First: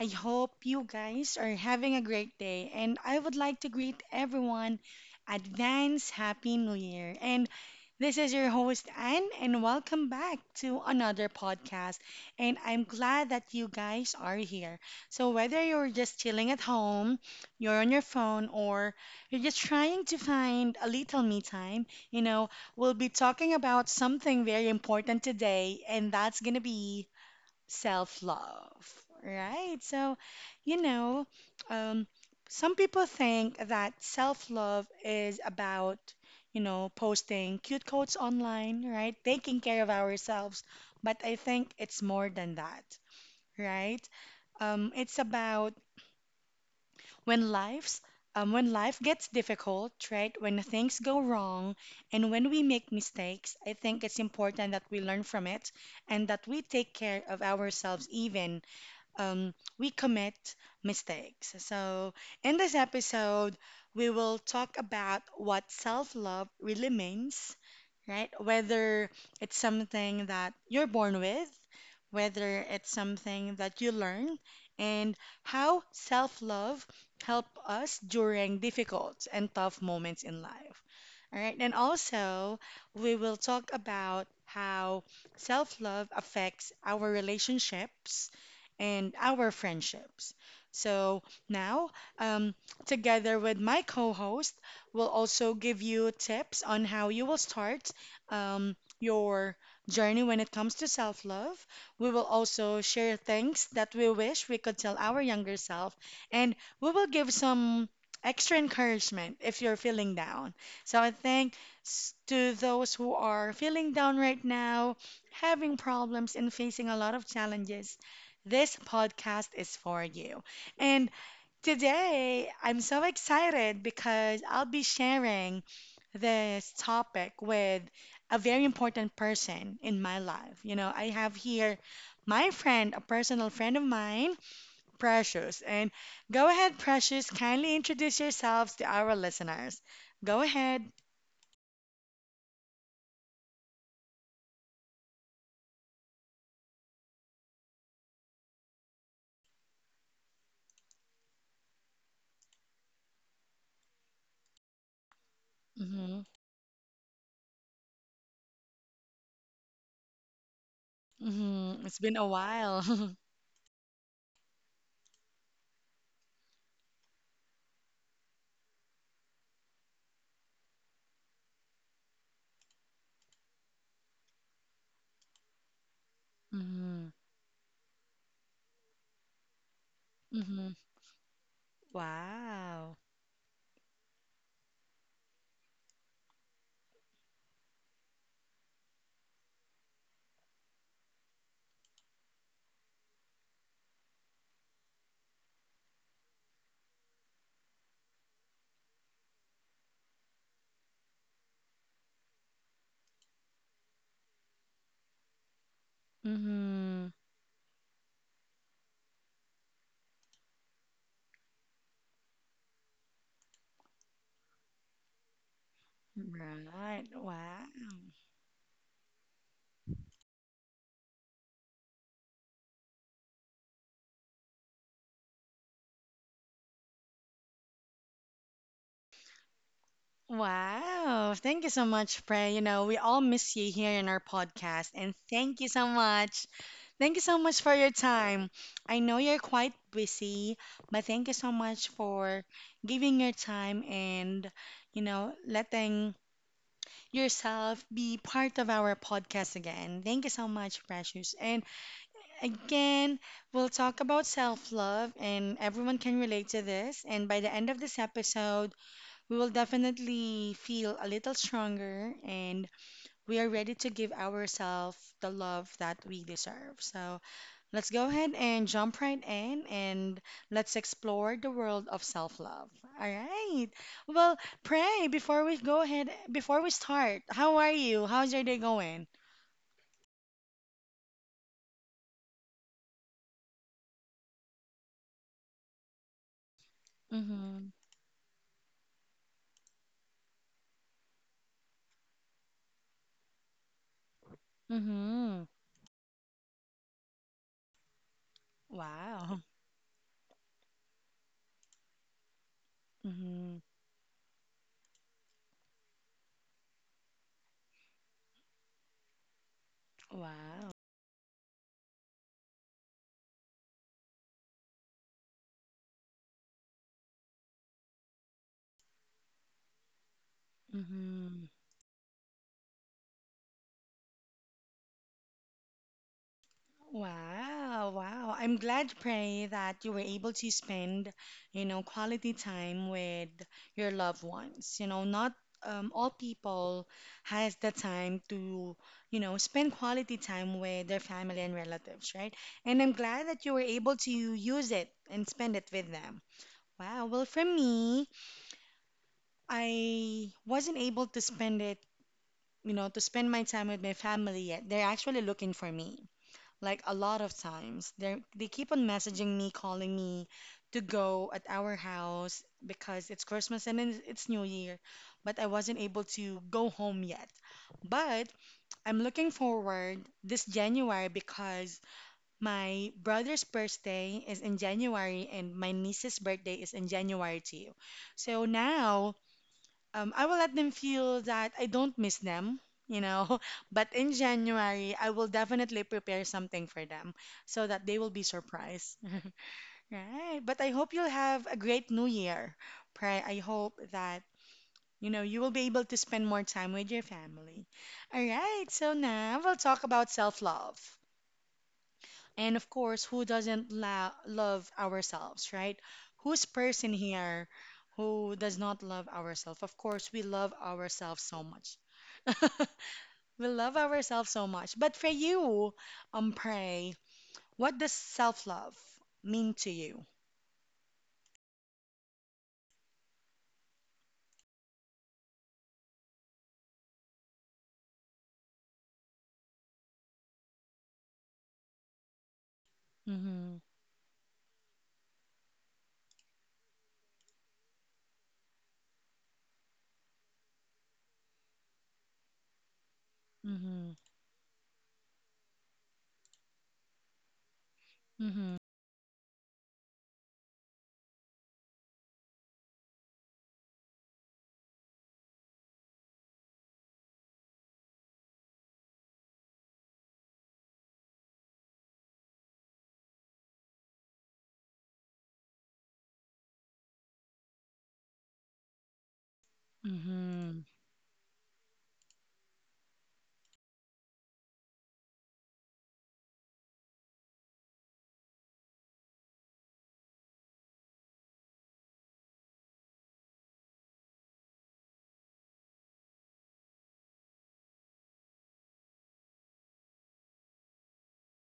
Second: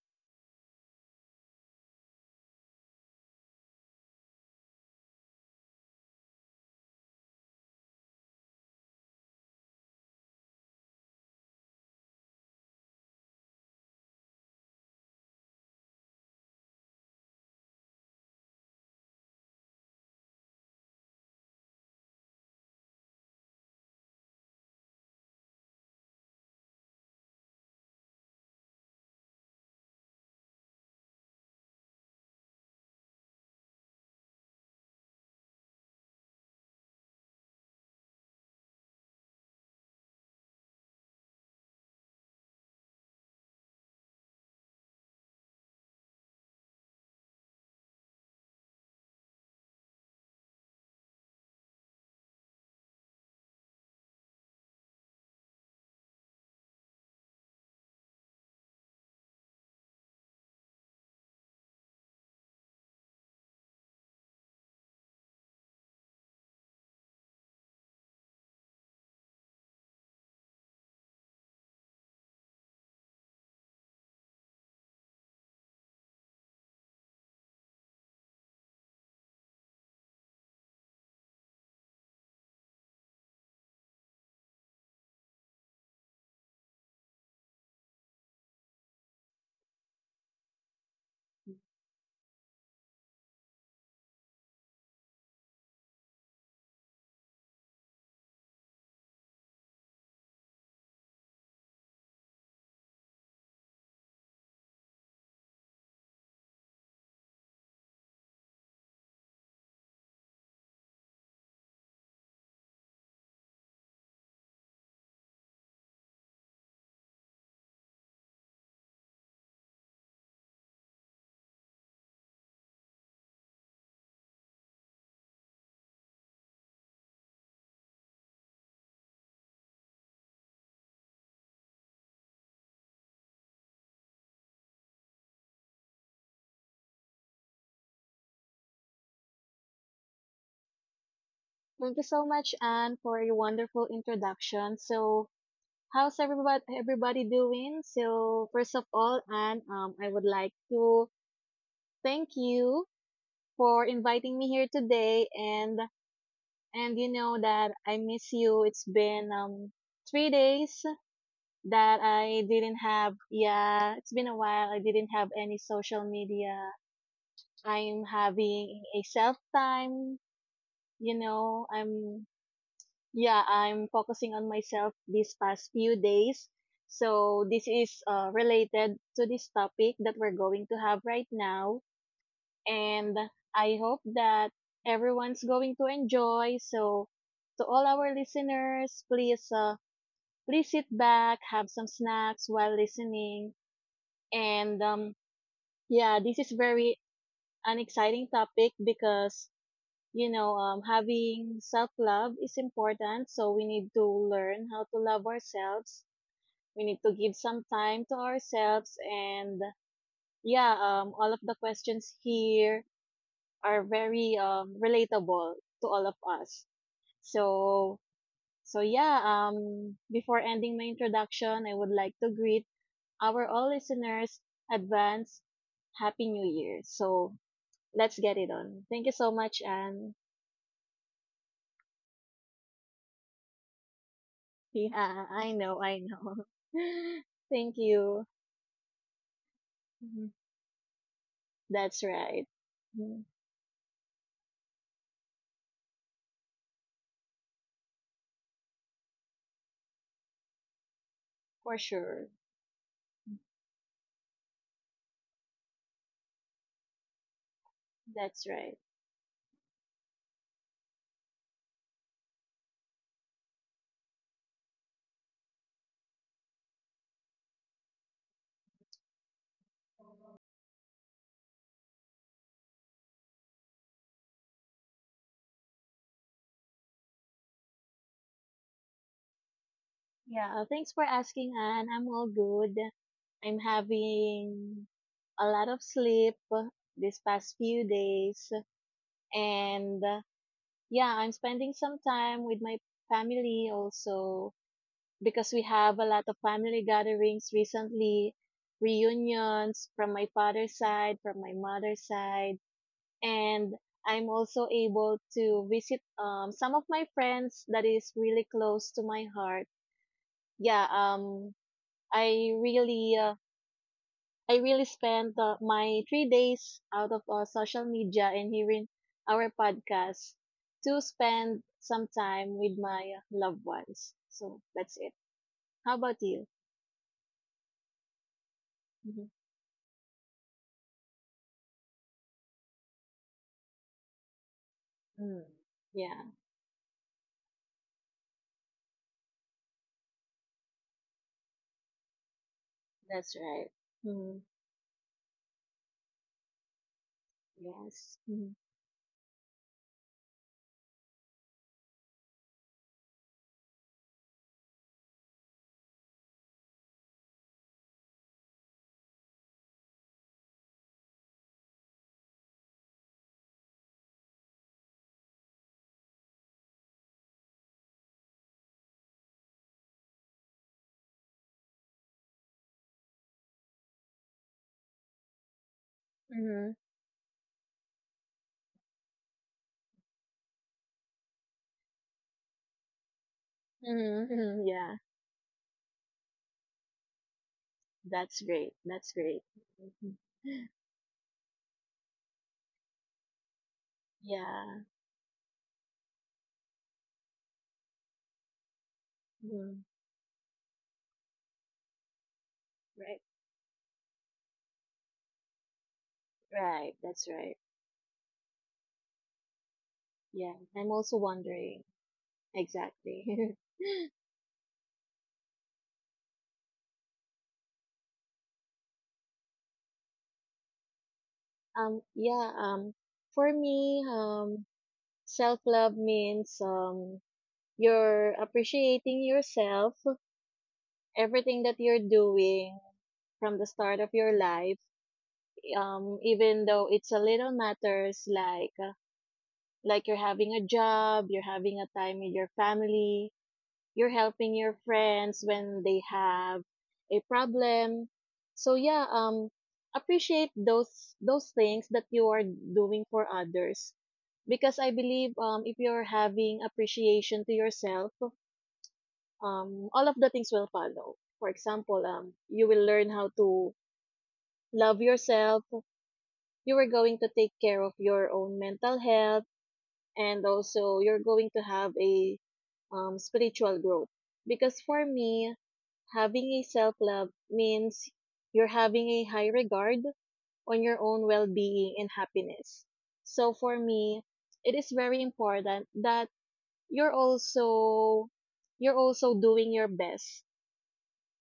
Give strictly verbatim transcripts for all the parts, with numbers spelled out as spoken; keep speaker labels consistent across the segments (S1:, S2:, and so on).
S1: I hope you guys are having a great day. And I would like to greet everyone advance Happy New Year. And this is your host, Anne, and welcome back to another podcast. And I'm glad that you guys are here. So, whether you're just chilling at home, you're on your phone, or you're just trying to find a little me time, you know, we'll be talking about something very important today, and that's going to be self love, right? So, you know, um, some people think that self love is about, you know, posting cute quotes online, right? Taking care of ourselves. But I think it's more than that, right? Um, it's about when life's um, when life gets difficult, right? When things go wrong and when we make mistakes, I think it's important that we learn from it and that we take care of ourselves even um, we commit mistakes. So, in this episode, we will talk about what self love really means, right? Whether it's something that you're born with, whether it's something that you learn, and how self love help us during difficult and tough moments in life. All right, and also we will talk about how self love affects our relationships and our friendships. So now, um, together with my co-host, we'll also give you tips on how you will start um, your journey when it comes to self-love. We will also share things that we wish we could tell our younger self, and we will give some extra encouragement if you're feeling down. So I think s- to those who are feeling down right now, having problems and facing a lot of challenges, this podcast is for you. And today, I'm so excited because I'll be sharing this topic with a very important person in my life. You know, I have here my friend, a personal friend of mine, Precious. And go ahead, Precious, kindly introduce yourselves to our listeners. Go ahead.
S2: Thank you so much, Anne, for your wonderful introduction. So, how's everybody everybody doing? So, first of all, Anne, um, I would like to thank you for inviting me here today, and
S1: Hmm.
S2: and you know that I miss you. It's been um three days
S1: Hmm.
S2: that
S1: It's been a
S2: I didn't
S1: while.
S2: have. Yeah, it's been a while. I didn't have any social media. I'm having a self time. You know, I'm Yeah, I'm focusing on myself these past few days.
S1: Hmm.
S2: So, this is uh, related to this topic that we're going
S1: Hmm.
S2: to have right now.
S1: Wow.
S2: And I hope that everyone's going to enjoy. So, to all our listeners, please, uh, please sit back, have some snacks while listening. And um, yeah, this is very an exciting topic because you know, um, having self love is important. So we need to learn how to love ourselves. We need to
S1: Hmm.
S2: give some time to ourselves. And yeah, um, all of the questions here are very um, relatable to all of us.
S1: Right. Wow.
S2: So, so yeah, um, before ending my introduction, I would like to greet our all listeners advance Happy New Year. So let's get it on. Thank you so much, Anne.
S1: Wow. Thank you so much, Frey. You know, we all miss you here in our podcast. And
S2: Yeah, I
S1: thank you
S2: know,
S1: so
S2: I know.
S1: much. Thank you so much
S2: Thank
S1: for your
S2: you.
S1: time. I know you're quite
S2: Mhm.
S1: busy, but thank you so much
S2: That's right.
S1: for
S2: Mhm.
S1: giving your time and, you know, letting yourself be part of our podcast again. Thank you so much, Precious. And
S2: For sure.
S1: again, we'll talk about self love, and everyone can relate to this. And by the end of this
S2: That's right.
S1: episode, we will definitely feel a little stronger and we are ready to give ourselves the love that we deserve. So let's go ahead and jump right in and let's explore the world of self love. All right. Well, pray before we go ahead, before we start, how are you? How's your day going?
S2: Yeah, uh, thanks for asking, Anne. I'm all good. I'm having a lot of sleep this past
S1: Mm
S2: few days. And uh, yeah, I'm spending some time with my family also,
S1: hmm. Mm hmm.
S2: because we have a lot of family gatherings recently,
S1: Wow.
S2: reunions from my father's side, from my mother's side.
S1: Mm hmm.
S2: And I'm also able to visit um some of my friends that is really close to my heart.
S1: Wow.
S2: Yeah, um I really uh, I really spent uh, my three days out of uh, social media and hearing our podcast
S1: Mm
S2: to
S1: hmm.
S2: spend some time with my uh, loved ones. So that's it. How about you?
S1: Wow, wow. I'm glad,
S2: Mhm.
S1: Pray, that you were able to spend, you know, quality time with your loved ones. You know, not
S2: Mm.
S1: um, all
S2: Yeah,
S1: people has the time to, you know, spend quality time with their family and relatives, right? And I'm glad
S2: that's
S1: that you were
S2: right.
S1: able to
S2: Mhm.
S1: use it and spend it with them. Wow. Well, for me,
S2: Yes. Mm-hmm.
S1: I wasn't able to spend it, you know, to spend my time with my family yet. They're actually looking for me like a lot of times, they they keep on messaging me, calling me to go at our house because it's Christmas and then it's New Year, but I wasn't able to go home yet. But I'm looking forward this January because my brother's birthday is in January and my niece's birthday
S2: Mm-hmm.
S1: is in January too. So now um, I will let them feel that I don't miss them, you know. But in
S2: Mm-hmm. Mm-hmm. Yeah.
S1: January, I will definitely prepare something for them so that they will be
S2: That's great.
S1: surprised.
S2: That's great. Mhm.
S1: Right. But I hope you'll have a great new year. Pray I hope that
S2: Yeah.
S1: you know you will be able to spend more time with your family. All right. So now we'll talk
S2: Mhm.
S1: about self-love. And of course,
S2: Right.
S1: who doesn't la love ourselves, right? Who's person
S2: Right. That's
S1: here
S2: right.
S1: who does not love ourselves? Of course, we love
S2: Yeah. I'm also
S1: ourselves so much.
S2: wondering.
S1: We
S2: Exactly.
S1: love ourselves so much. But for you, um, pray, what does self love mean to you?
S2: Um, yeah, um, for me, um, self-love means, um, you're appreciating yourself, everything that you're doing from
S1: Mm-hmm.
S2: the start of your life, um, even though it's a little matters like, uh, like you're having a job, you're having a time with your family,
S1: Mm-hmm.
S2: you're helping your friends when they have a problem.
S1: Mm-hmm.
S2: So yeah, um appreciate those those things that you are doing for others, because I believe um if you're having appreciation to yourself, um all of the things will follow. For example, um you will learn how to love yourself, you are going to take care of your own mental health, and
S1: Mm-hmm.
S2: also you're going to have a um, spiritual growth. Because for me, having a self love means you're having a high regard on your own well being and happiness. So for me, it is very important that you're also you're also doing your best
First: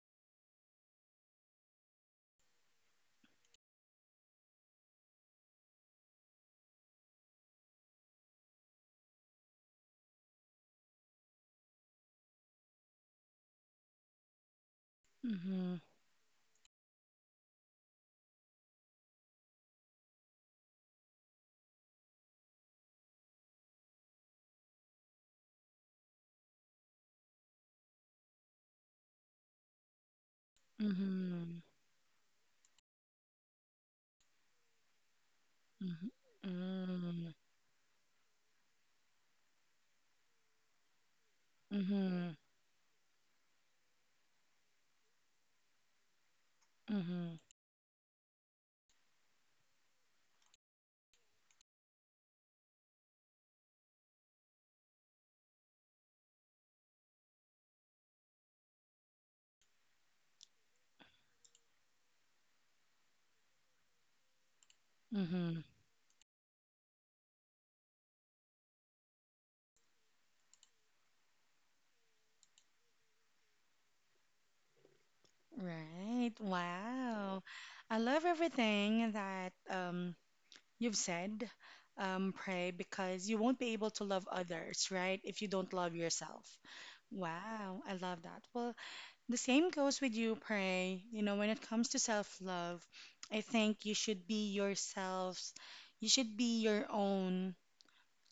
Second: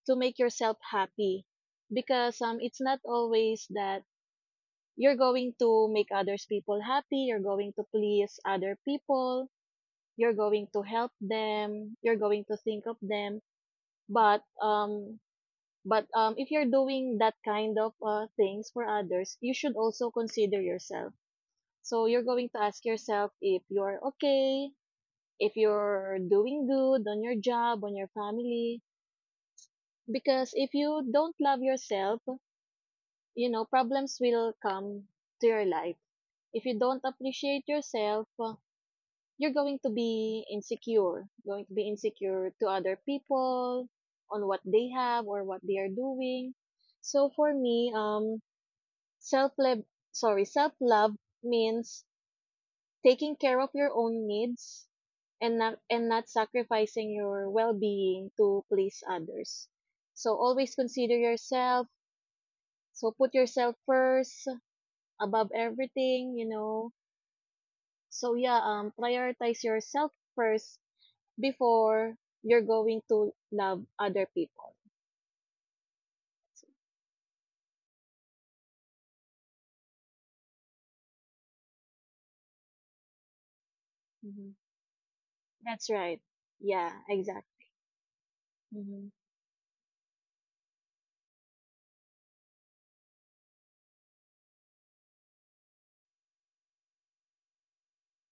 S2: to make yourself happy, because um it's not always that you're going to make others people happy. You're going to please other people, you're going to help them, you're going to think of them, but um
S1: Mm-hmm.
S2: but um if you're doing that kind of uh, things for others, you should also consider yourself. So you're going to ask yourself if you're okay, if you're doing good on your job, on your family. Because if you don't
S1: Mm-hmm.
S2: love yourself, you know, problems will come to your life.
S1: Mm-hmm.
S2: If you don't appreciate yourself, uh, you're going to be insecure, going to be
S1: Mm-hmm.
S2: insecure to other people on what they have or what they are doing. So
S1: Mm-hmm.
S2: for me, um, self love, sorry, self love means taking care of your own needs and not and not sacrificing your well-being to please others. So always consider yourself. So put yourself first above
S1: Mm-hmm.
S2: everything, you know. So yeah, um prioritize yourself first before you're going to love other people.
S1: Right. Wow. I love everything that um you've said. Um, pray because you won't be able to love
S2: Mm-hmm.
S1: others, right? If you don't
S2: That's
S1: love
S2: right.
S1: yourself.
S2: Yeah, exactly.
S1: Wow, I love that. Well,
S2: Mm-hmm.
S1: the same goes with you, Pray. You know, when it comes to self love, I think you should be yourselves. You should be your own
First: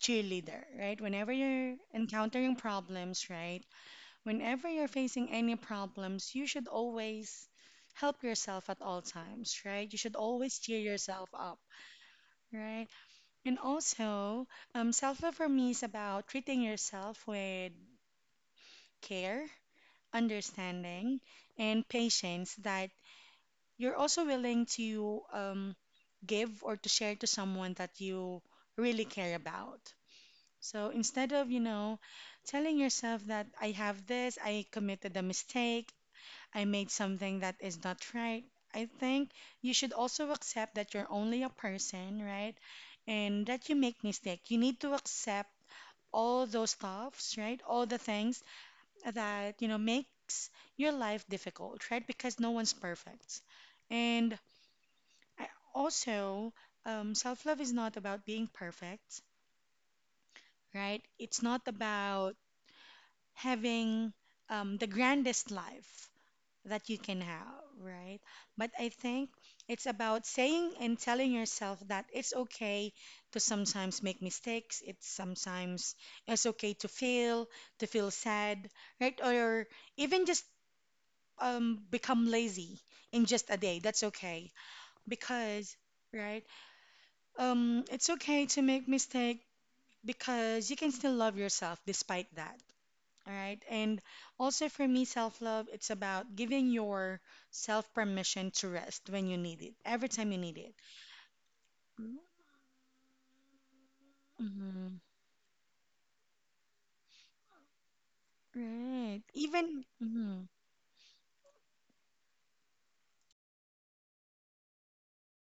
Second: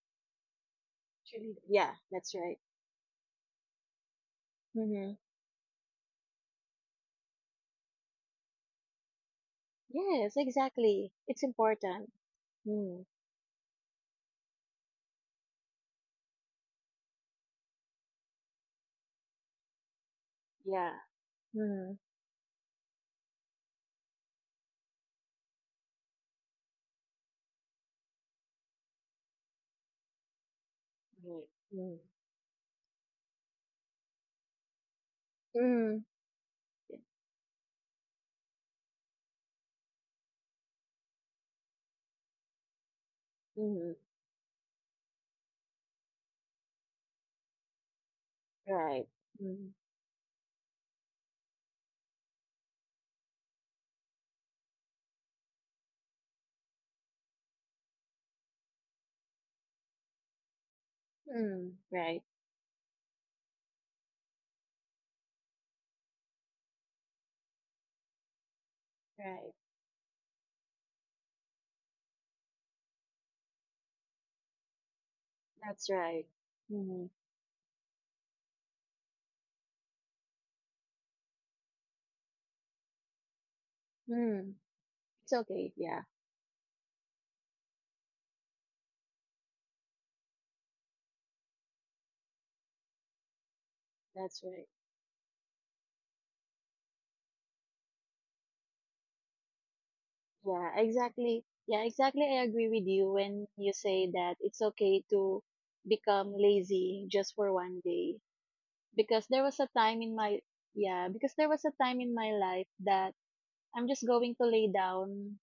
S1: cheerleader, right? Whenever
S2: Cheerleader.
S1: you're
S2: Yeah, that's
S1: encountering
S2: right.
S1: problems, right? Whenever you're
S2: Mm-hmm.
S1: facing any problems, you should always help yourself at all times, right? You should
S2: Yes,
S1: always cheer
S2: exactly.
S1: yourself
S2: It's
S1: up,
S2: important.
S1: right?
S2: Mm.
S1: And also, um, self love for me is about treating yourself with care,
S2: Yeah.
S1: understanding, and
S2: Mm.
S1: patience that you're also willing to um, give or to share to someone that you really care about. So instead
S2: Right.
S1: of, you
S2: Mm.
S1: know, telling yourself that I have this, I committed a mistake,
S2: Mm.
S1: I made something that is not right, I think you should also accept that you're only a person, right? And
S2: Yeah.
S1: that you
S2: Mm.
S1: make mistake. You need to accept all those stuffs, right? All the things
S2: Right.
S1: that, you
S2: Mm.
S1: know, makes your life difficult, right? Because no one's perfect. And I- also, um, self love is not about being perfect, right? It's not
S2: Mm. Right.
S1: about having um, the grandest life that you can have, right? But I think
S2: Right.
S1: it's about saying and telling yourself that it's okay to sometimes make mistakes. It's
S2: That's
S1: sometimes
S2: right.
S1: it's okay to
S2: Mm.
S1: fail, to feel sad, right? Or even just um, become lazy in just a day. That's okay
S2: Mm. It's okay.
S1: because,
S2: Yeah.
S1: right? Um, it's okay to make mistake because you can still love yourself despite that. All right. And
S2: That's
S1: also
S2: right.
S1: for me, self-love, it's about giving yourself permission to rest when you need it, every time you need
S2: Yeah,
S1: it.
S2: exactly. Yeah, exactly. I agree with you when you say that it's
S1: Mm-hmm.
S2: okay to become lazy just for one day.
S1: Right.
S2: Because there was a
S1: Even,
S2: time in
S1: mm-hmm.
S2: my, yeah, because there was a time in my life that I'm just going to lay down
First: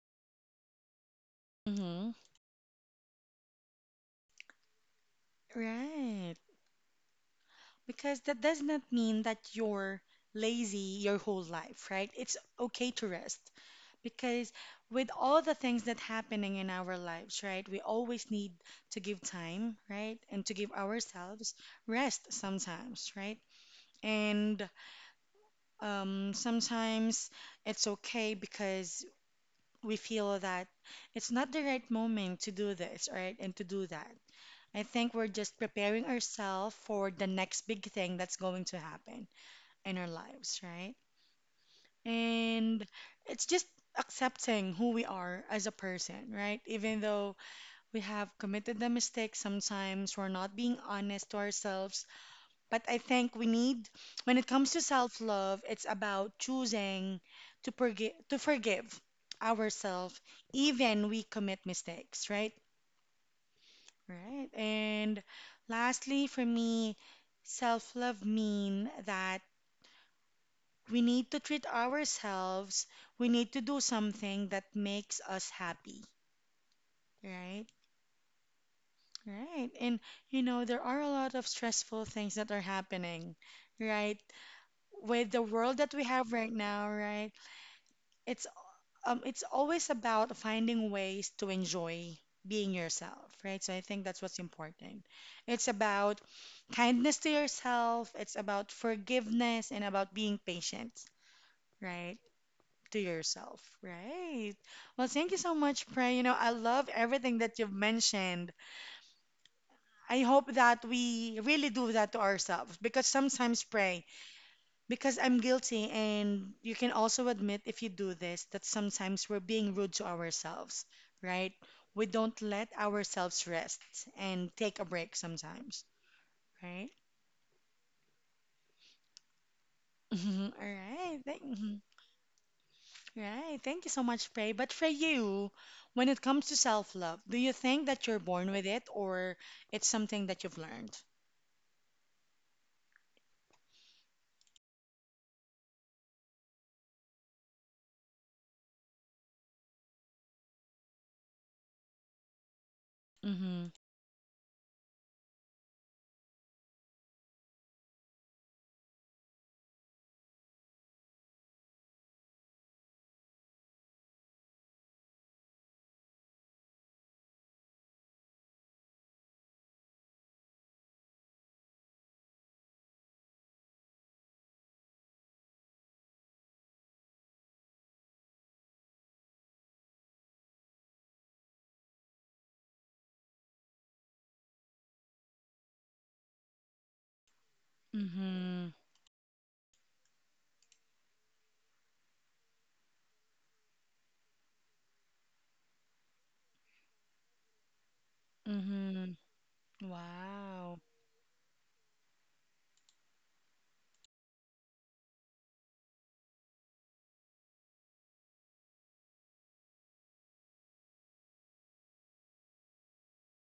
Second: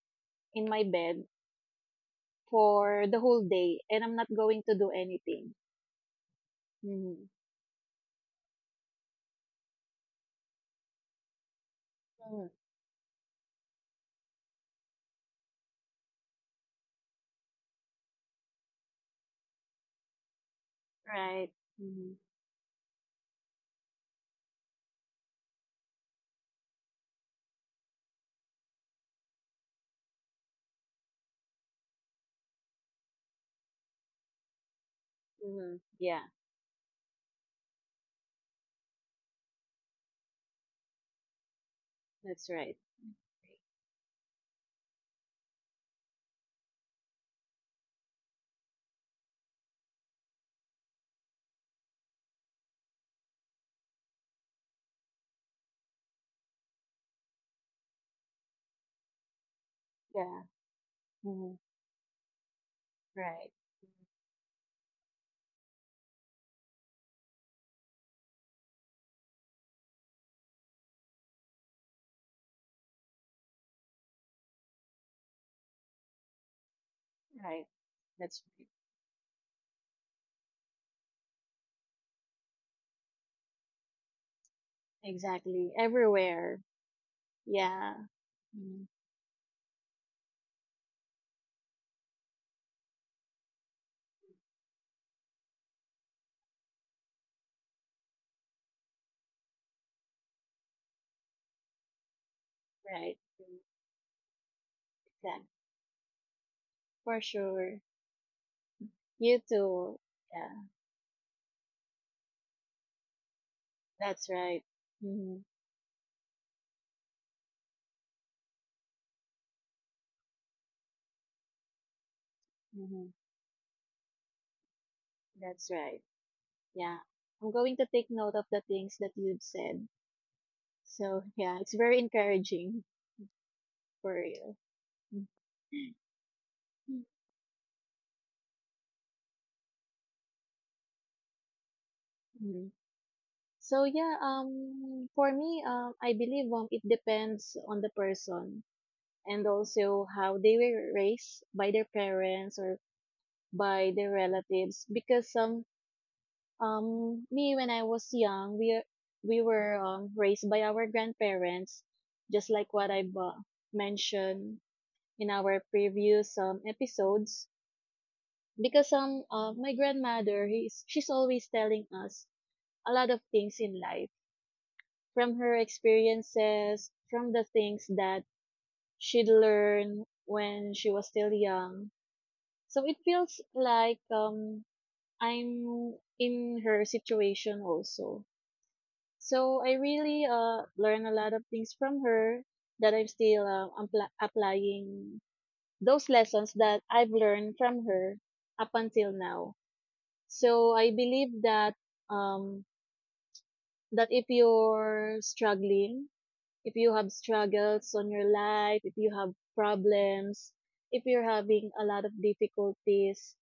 S2: in my bed
S1: Mm-hmm.
S2: for the whole day, and I'm not going to do anything.
S1: Right.
S2: Mm-hmm.
S1: Because that does not mean that you're lazy your whole life, right? It's
S2: Mm.
S1: okay to rest. Because with all the things that happening in our lives, right? We always need to give time, right? And to give
S2: Right.
S1: ourselves
S2: Mm-hmm.
S1: rest sometimes, right? And um, sometimes it's okay because we feel that it's not the right moment to do this, right? And to do that. I think we're just
S2: Mm-hmm.
S1: preparing
S2: Yeah,
S1: ourselves for the next big thing that's going to happen in our lives, right?
S2: that's right.
S1: And it's just accepting who we are as a person, right? Even though we have committed the mistake sometimes, we're not being honest to ourselves. But I think we need, when it comes to self-love, it's about choosing to forgive, to forgive ourselves,
S2: Yeah.
S1: even we
S2: Mm-hmm.
S1: commit mistakes, right?
S2: Right.
S1: Right. And lastly, for me, self-love mean that we need to treat ourselves. We need to do something that makes us happy,
S2: Right.
S1: right?
S2: That's
S1: Right. And you know, there are a lot of stressful things that are happening, right? With the
S2: exactly
S1: world that we have right
S2: everywhere.
S1: now, right?
S2: Yeah.
S1: It's
S2: Mm-hmm.
S1: um it's always about finding ways to enjoy being yourself, right? So I think that's what's important. It's about kindness to yourself, it's about forgiveness and about being patient, right? To
S2: Right.
S1: yourself,
S2: Mm.
S1: right? Well, thank you
S2: Exactly.
S1: so much, Pray. You know, I love
S2: For
S1: everything that you've
S2: sure.
S1: mentioned.
S2: You too.
S1: I hope
S2: Yeah,
S1: that we really do that to ourselves because sometimes, Pray,
S2: that's right.
S1: because I'm
S2: Mm-hmm.
S1: guilty, and you can also admit if you do this that sometimes we're being rude to ourselves, right? We don't let
S2: Mm-hmm.
S1: ourselves rest and take a break
S2: That's
S1: sometimes,
S2: right.
S1: right?
S2: Yeah. I'm going to take note of the things that you've said.
S1: All right.
S2: So,
S1: Thank-
S2: yeah,
S1: mm-hmm.
S2: it's very encouraging
S1: Right. Thank you so
S2: for
S1: much, Faye.
S2: real.
S1: But for
S2: Mm.
S1: you, when it comes to self-love, do you think that you're born with it or it's something that you've learned?
S2: Mhm. So yeah, um, for me, um, I believe um, it depends on the person and also how they were raised by their parents or
S1: Mm-hmm.
S2: by their relatives, because some Um, me when I was young, we we were um, raised by our grandparents, just like what I've uh, mentioned in our previous um, episodes. Because um, uh, my grandmother, he's, she's always telling us a lot of things in life, from her experiences, from the things that she'd learn when she was still young. So it feels like um, I'm in her situation also.
S1: Mm-hmm.
S2: So I really uh learned a lot of things from her that I'm still uh, ampla- applying those lessons that I've learned from her up
S1: Mm-hmm.
S2: until now.
S1: Wow.
S2: So I believe that um that if you're struggling, if you have struggles on your life, if you have problems, if you're having a lot of difficulties,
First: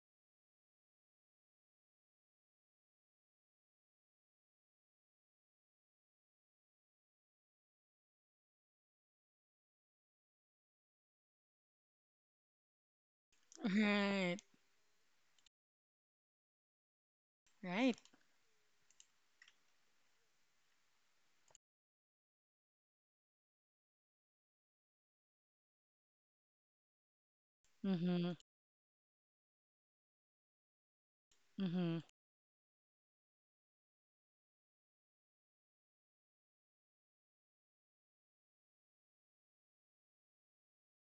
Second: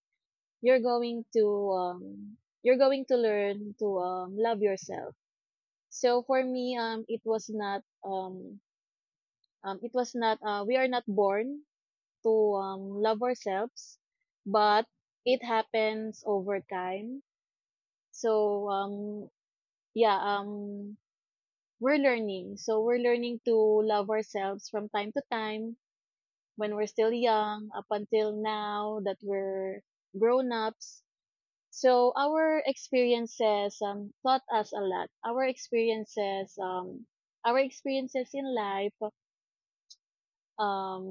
S2: you're going to um you're going to learn to um love yourself. So for me, um it was not um Um, it was not, uh, we are not born to um, love ourselves,
S1: Right.
S2: but it happens over time.
S1: Right.
S2: So, um, yeah, um, we're learning. So, we're learning to love ourselves from time to time when we're still young up
S1: Mm-hmm.
S2: until now that we're grown ups.
S1: Mm-hmm.
S2: So, our experiences um, taught us a lot. Our experiences, um, our experiences in life um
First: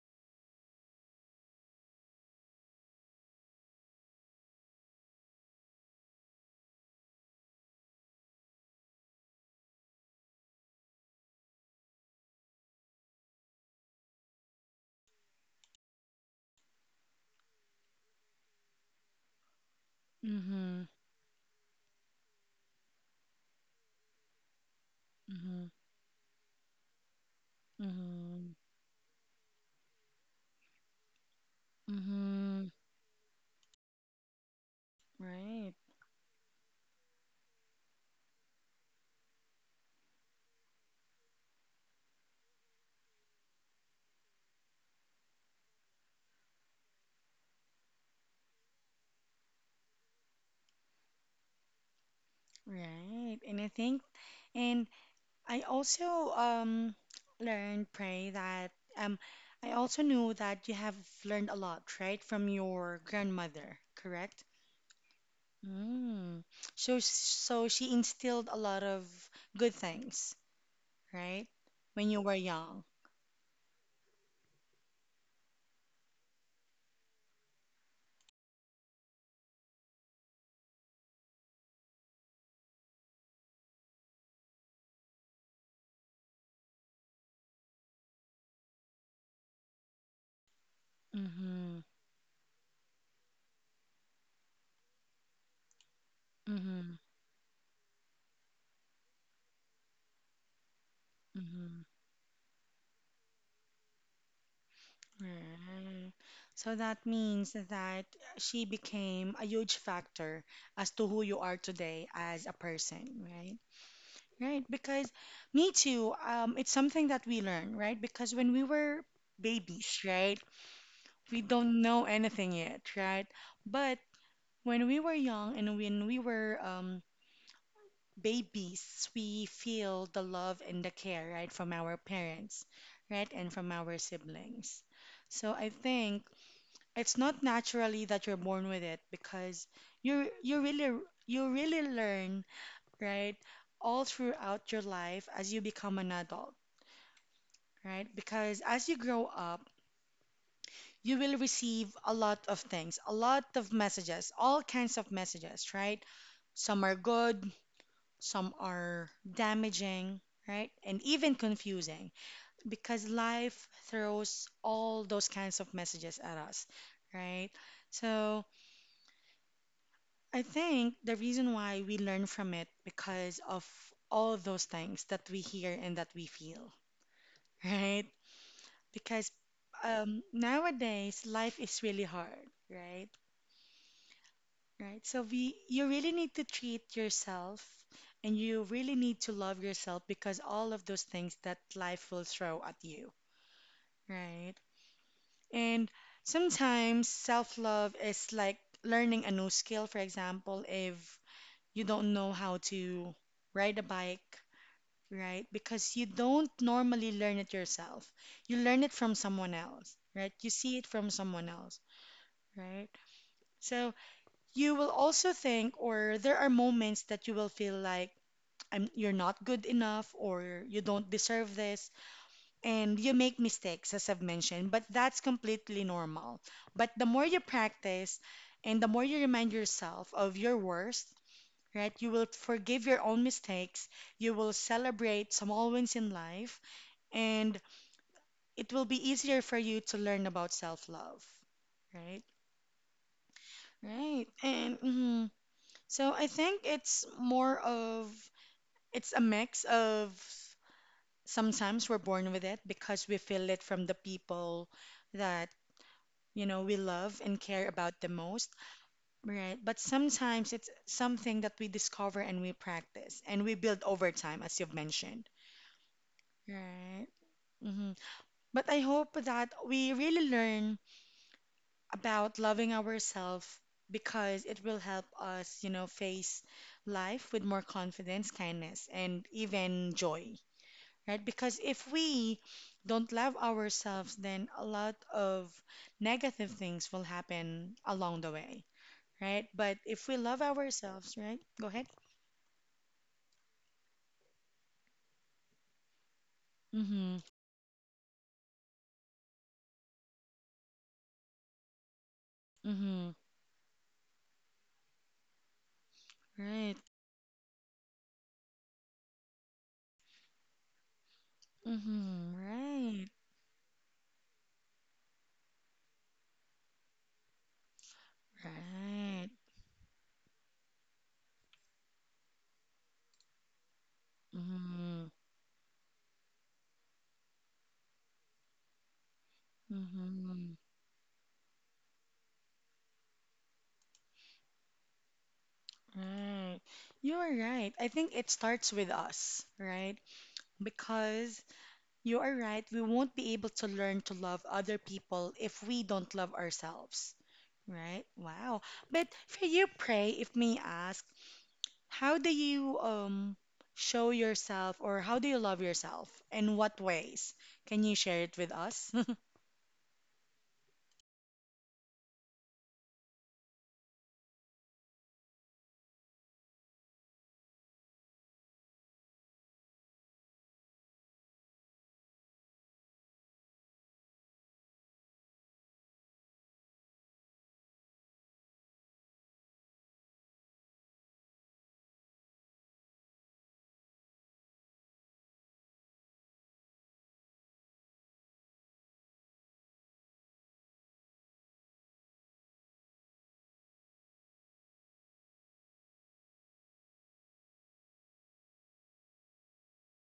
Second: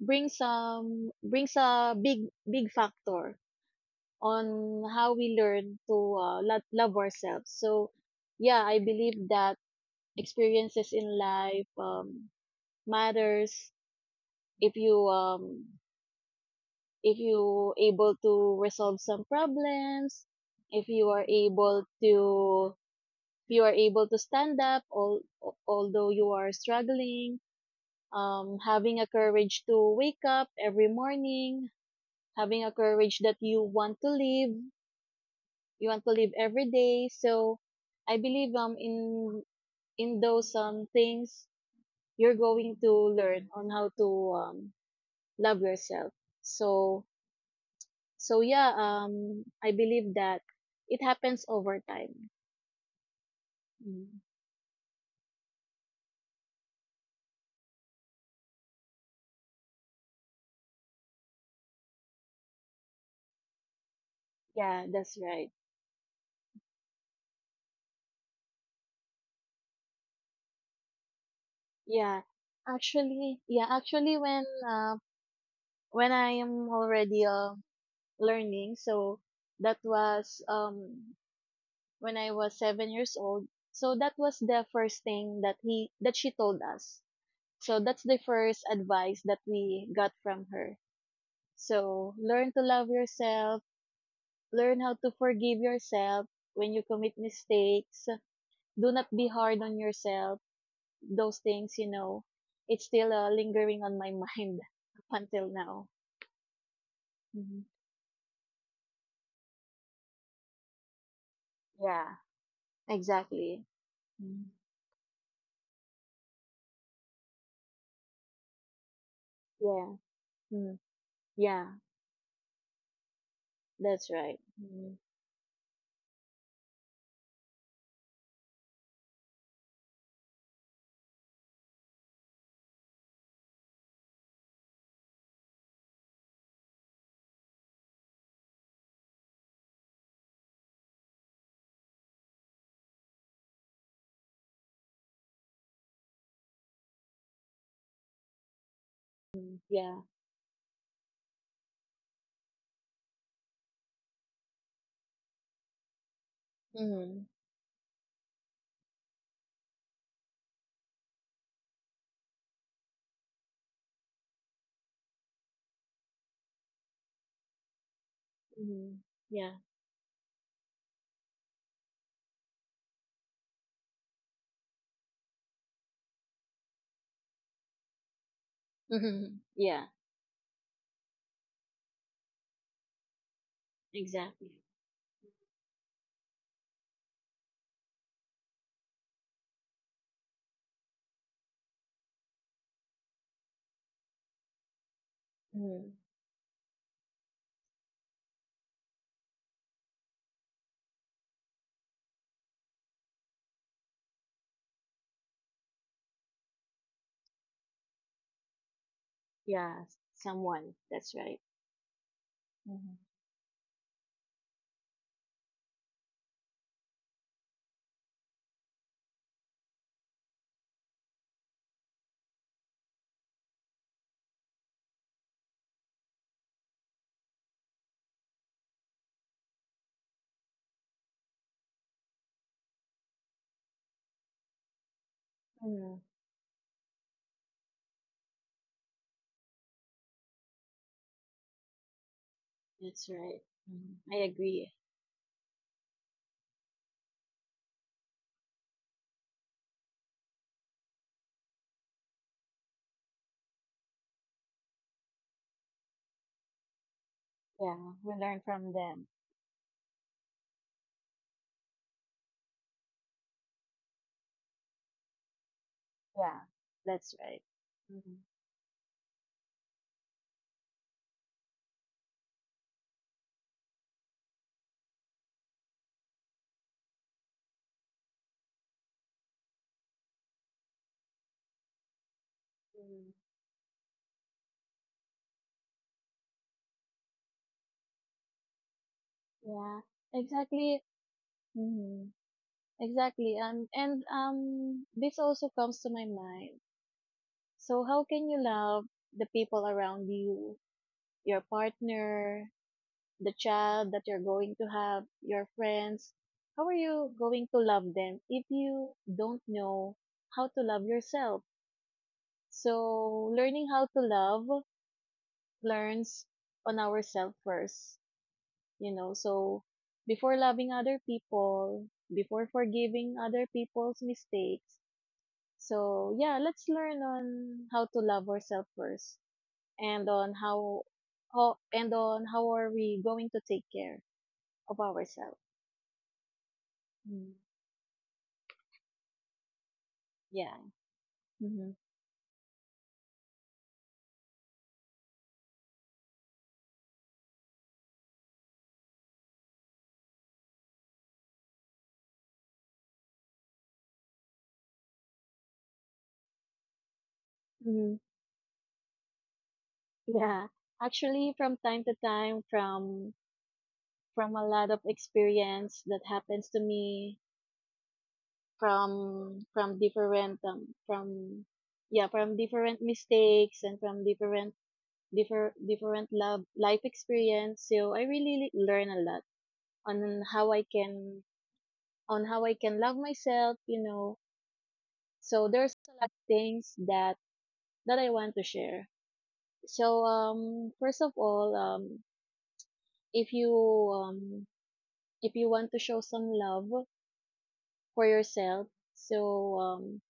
S2: brings some brings a big big factor on how we learn to uh, lo- love ourselves. So yeah, I believe that experiences in life um, matters, if you um if you able to resolve some problems,
S1: Mm-hmm.
S2: if you are able to if you are able to stand up, all
S1: Mm-hmm.
S2: although you are struggling, um
S1: Mm-hmm.
S2: having a courage to wake up every morning, having a
S1: Mm-hmm.
S2: courage that you want to live,
S1: Right.
S2: you want to live every day. So I believe um in in those um things, you're going to learn on how to um love yourself. So so yeah, um I believe that it happens over time.
S1: Right. And I think,
S2: Mm.
S1: and I also um, learned, Pray, that um, I also knew that you have learned a lot, right, from your grandmother, correct?
S2: Yeah, that's right.
S1: Mm. So, so she instilled a lot of good things, right, when
S2: Yeah.
S1: you were young.
S2: Actually, yeah, actually when uh, when I am already um learning, so that was um when I was seven years old. So that was the first thing that he that she told us. So that's the first advice that we got from her.
S1: Mm-hmm.
S2: So learn to love yourself, learn how to forgive yourself when you
S1: Mm-hmm.
S2: commit mistakes. Do not be hard on yourself. Those things, you
S1: Mm-hmm.
S2: know, it's still uh, lingering on my mind up until now.
S1: Right. So that means
S2: Mhm.
S1: that she became a huge factor as to who you are today
S2: Yeah,
S1: as a person,
S2: exactly.
S1: right?
S2: Mm.
S1: Right, because me too, um, it's something that we learn, right? Because when we were
S2: Yeah.
S1: babies, right,
S2: Mm.
S1: we
S2: Yeah,
S1: don't know anything yet, right?
S2: that's
S1: But
S2: right.
S1: when
S2: Mm.
S1: we were young and when we were um, babies, we feel the love and the care, right, from our parents, right, and from our siblings. So I think it's not naturally that you're born with it because you you really you really learn, right, all throughout your life as you become an adult right? Because as you grow
S2: Mm.
S1: up,
S2: Yeah.
S1: you will receive a lot of things, a lot of messages, all kinds of messages, right? Some are
S2: Mhm.
S1: good, some are damaging, right? And even confusing because life throws all those kinds of messages at us, right? So
S2: Mhm. Yeah.
S1: I think the reason why we learn from it because of all those things that we hear and that we feel, right?
S2: Mhm.
S1: Because
S2: Yeah.
S1: um, nowadays life is really hard, right?
S2: Exactly.
S1: Right. So we you really need to treat yourself and you really need to love yourself because all of those things that life will throw at you, right?
S2: Hmm.
S1: And sometimes self-love is like learning a new skill. For example, if you don't know how to ride a bike, right? Because you don't normally learn it yourself. You learn it from someone
S2: Yeah.
S1: else, right? You
S2: Someone.
S1: see it
S2: That's
S1: from
S2: right.
S1: someone else.
S2: Mm-hmm.
S1: Right? So you will also think, or there are moments that you will feel like I'm, you're not good enough or you don't deserve this, and you make mistakes, as I've mentioned, but that's completely normal. But the more you practice and the more you remind yourself of your worst, right, you will forgive your own mistakes, you will celebrate small
S2: Mm.
S1: wins in life, and it will be easier for you to learn about self-love, right?
S2: That's right. Hmm. I
S1: Right.
S2: agree.
S1: And mhm. So I think it's more of it's a mix of sometimes we're born with it because we feel it from the people that you know we love and care
S2: Yeah.
S1: about
S2: We
S1: the
S2: learn
S1: most,
S2: from them.
S1: right? But sometimes it's something that we discover and we practice and we build over time, as you've mentioned,
S2: Yeah. That's
S1: right?
S2: right.
S1: Hmm.
S2: Mm.
S1: But I hope that we really learn about loving ourselves because it will help us, you know, face life with more confidence, kindness, and even joy, right? Because if we
S2: Hmm.
S1: don't love ourselves, then a lot of negative things will happen along the way, right?
S2: Yeah,
S1: But if we love
S2: exactly.
S1: ourselves, right? Go ahead.
S2: Mhm. Exactly. Um, and um, this also comes to my mind.
S1: Mm-hmm.
S2: So, how can you love the people around you, your partner,
S1: Mm-hmm.
S2: the child that you're going to have, your friends, how are
S1: Right.
S2: you going to love them if you don't know how to love yourself?
S1: Mm-hmm. Right.
S2: So, learning how to love learns on ourselves first, you know.
S1: Right.
S2: So, before loving other people, before forgiving other people's mistakes.
S1: Mm-hmm.
S2: So, yeah, let's learn on how to love ourselves first, and on
S1: Mm-hmm.
S2: how, how and on how are we going to take care of ourselves.
S1: Right. You are
S2: Hmm.
S1: right. I think it starts with us, right?
S2: Yeah.
S1: Because
S2: Mhm.
S1: you are right, we won't be able to learn to love other people if we don't love ourselves, right? Wow. But for you, Pray, if may ask, how do you um show yourself or how do you love yourself? In what ways? Can
S2: Mhm.
S1: you share it with us?
S2: Yeah. Actually, from time to time, from from a lot of experience that happens to me, from from different um from yeah from different mistakes, and from different different different love life experience. So I really learn a lot on how I can on how I can love myself. You know. So there's a lot of things that that I want to share. So um first of all, um if you um if you want to show some love for yourself, so um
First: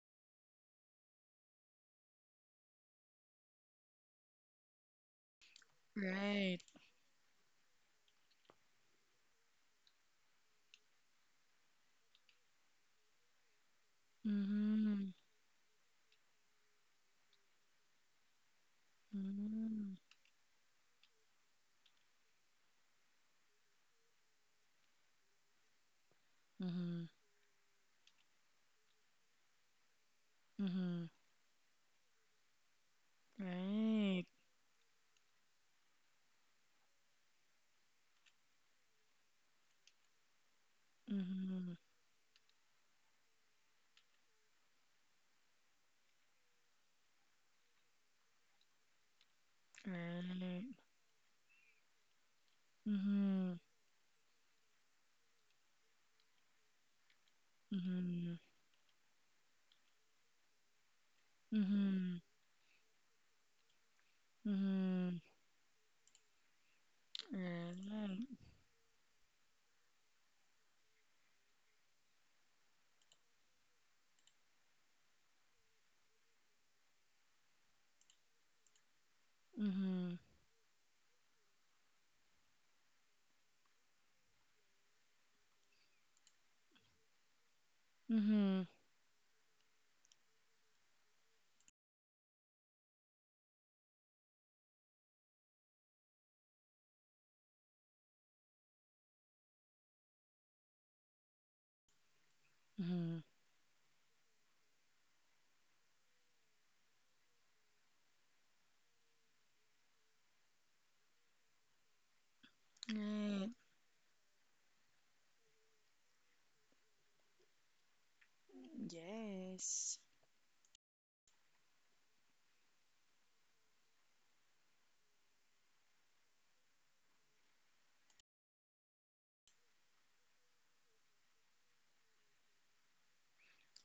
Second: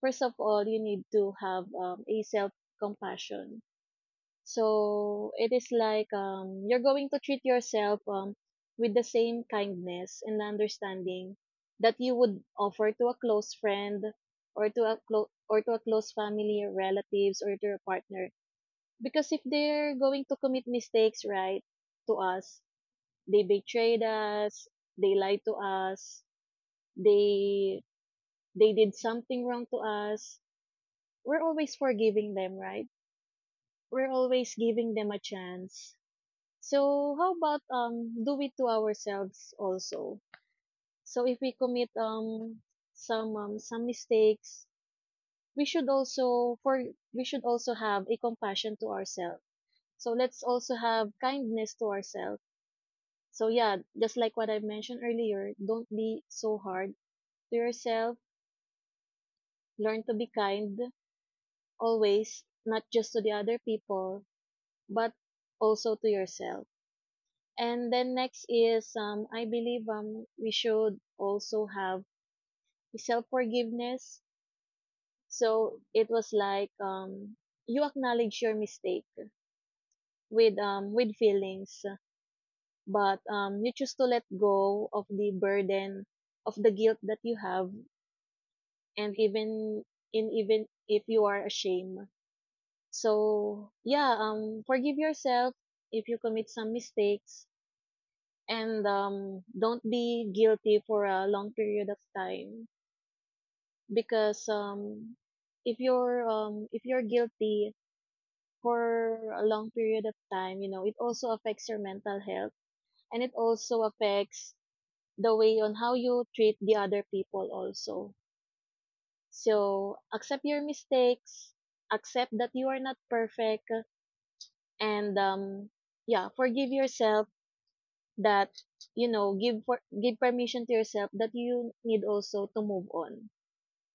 S2: first of all you need to have um, a self compassion. So it is like um
S1: Right.
S2: you're going to treat yourself um with the same kindness and understanding that you would offer to a close friend or to a
S1: Mm-hmm.
S2: clo- or to a close family or relatives or to your partner, because if they're
S1: Mm-hmm.
S2: going to commit mistakes, right, to us, they betrayed us, they lied to us,
S1: Mm-hmm.
S2: they they did something wrong to us,
S1: Mm-hmm.
S2: we're always forgiving them, right? We're
S1: Right.
S2: always giving them a chance. So how about um do it to ourselves also? So if we
S1: Mm-hmm.
S2: commit um some um, some mistakes, we should also for we should also have a compassion to ourselves. So let's
S1: Right.
S2: also have kindness to ourselves. So
S1: Mhm.
S2: yeah, just like what I mentioned earlier, don't be so hard to yourself,
S1: Mhm.
S2: learn to be kind
S1: Mhm.
S2: always, not just to the other people, but
S1: Mhm.
S2: also to yourself. And then
S1: Right.
S2: next is, um I believe um we should also have self forgiveness. So it was like um you acknowledge your mistake
S1: Mhm.
S2: with um with feelings, but um you choose to let go of the burden of the guilt that you have
S1: Mhm.
S2: and even in even if you are ashamed. So yeah, um, forgive yourself if you commit some mistakes, and um, don't be guilty for a long period of time,
S1: Mhm.
S2: because um, if you're um, if you're guilty for a long period of time, you know it also affects your mental health, and it
S1: Right.
S2: also affects the way on how you treat the other people also. So
S1: Yes.
S2: accept your mistakes, accept that you are not perfect, and um, yeah, forgive yourself that, you know give for give permission to yourself that you need also to move on,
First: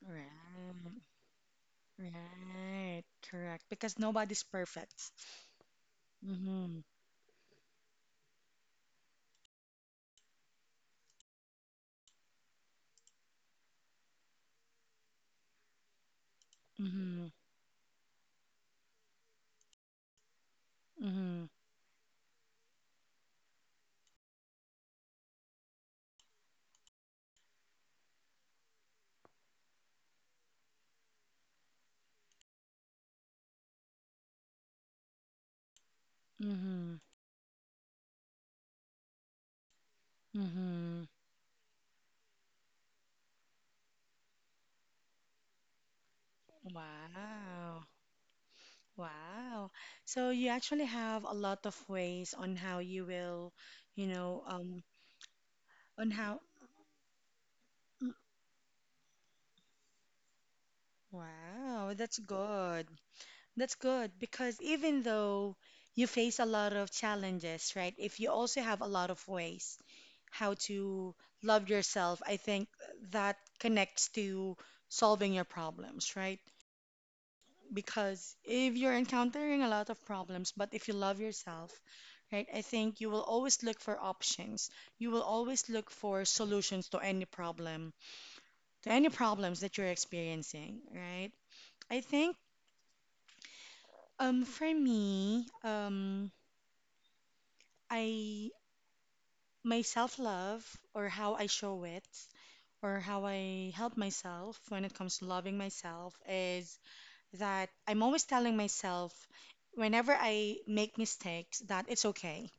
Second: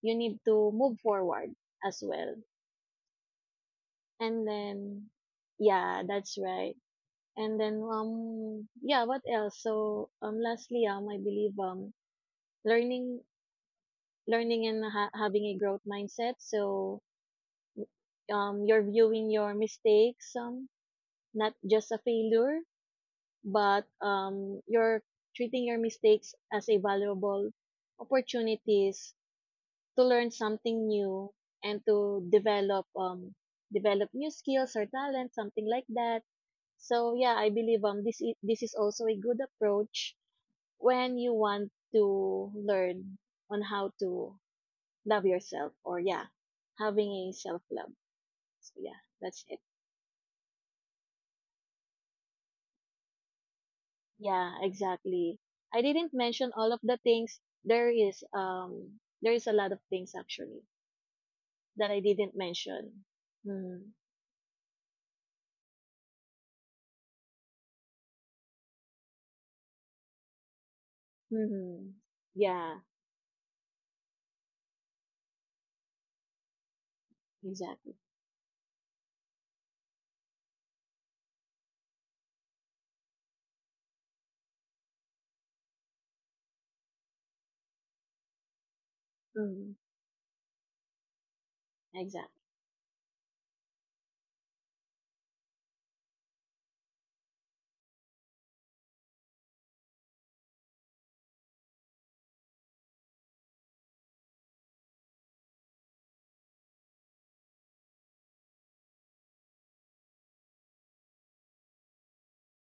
S2: you
S1: Right.
S2: need to move forward as well.
S1: Right. Correct. Because nobody's
S2: And then
S1: perfect.
S2: yeah, that's right.
S1: Mhm.
S2: And then um yeah, what else? So um lastly, um I believe um learning, learning and ha- having a growth mindset. So
S1: Mhm.
S2: um you're viewing your mistakes um
S1: Mhm.
S2: not just a failure, but um you're treating your mistakes as a valuable opportunities to learn something new and to develop um develop new skills or talent, something like that.
S1: Mhm.
S2: So yeah, I believe um this is, this is also a good approach
S1: Mhm.
S2: when you want to learn on how to love yourself, or yeah, having a self
S1: Wow.
S2: love. So yeah, that's it.
S1: Wow. So you actually have a lot of ways on how you will, you know,
S2: Yeah,
S1: um,
S2: exactly. I
S1: on
S2: didn't
S1: how.
S2: mention all of the things. There is um there is a lot of things actually that
S1: Wow,
S2: I
S1: that's
S2: didn't
S1: good.
S2: mention.
S1: That's
S2: Mm-hmm.
S1: good because even though you face a lot of challenges, right? If you also have a lot of ways how to love
S2: Mm-hmm.
S1: yourself, I think
S2: Yeah.
S1: that connects to solving your problems, right?
S2: Exactly.
S1: Because if you're encountering a lot of problems, but if you love yourself, right, I think you will always look for options. You will always look for solutions to any problem, to any problems
S2: Hmm.
S1: that you're experiencing, right? I
S2: Exactly.
S1: think um, for me, um, I my self-love or how I show it or how I help myself when it comes to loving myself is that I'm always telling myself whenever I make mistakes that it's okay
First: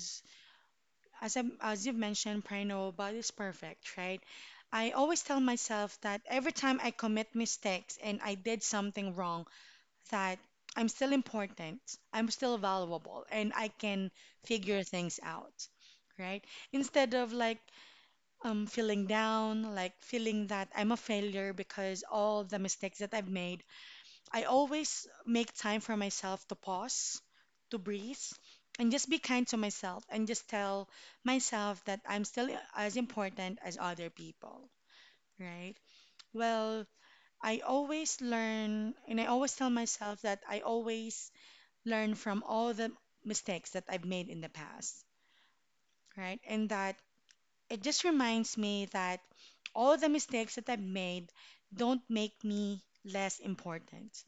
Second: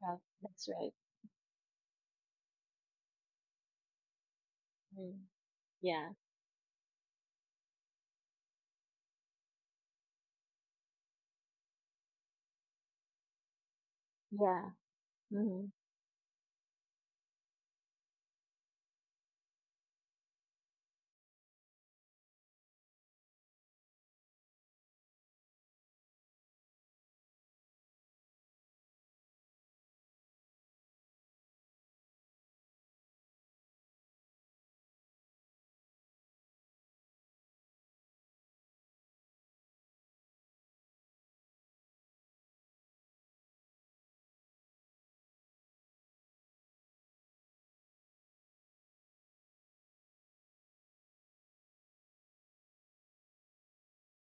S2: Yeah, that's right.
S1: as I as you've mentioned, Pray, nobody's perfect, right? I
S2: Mm.
S1: always tell myself
S2: Yeah.
S1: that every time I commit mistakes and I did something wrong that I'm still important, I'm still valuable, and I can
S2: Yeah.
S1: figure things
S2: Hmm.
S1: out, right? Instead of like um, feeling down, like feeling that I'm a failure because all the mistakes that I've made, I always make time for myself to pause, to breathe, and just be kind to myself and just tell myself that I'm still as important as other people, right? Well, I always learn and I always tell myself that I always learn from all the mistakes that I've made in the past, right? And that it just reminds me that all the mistakes that I've made don't make me less important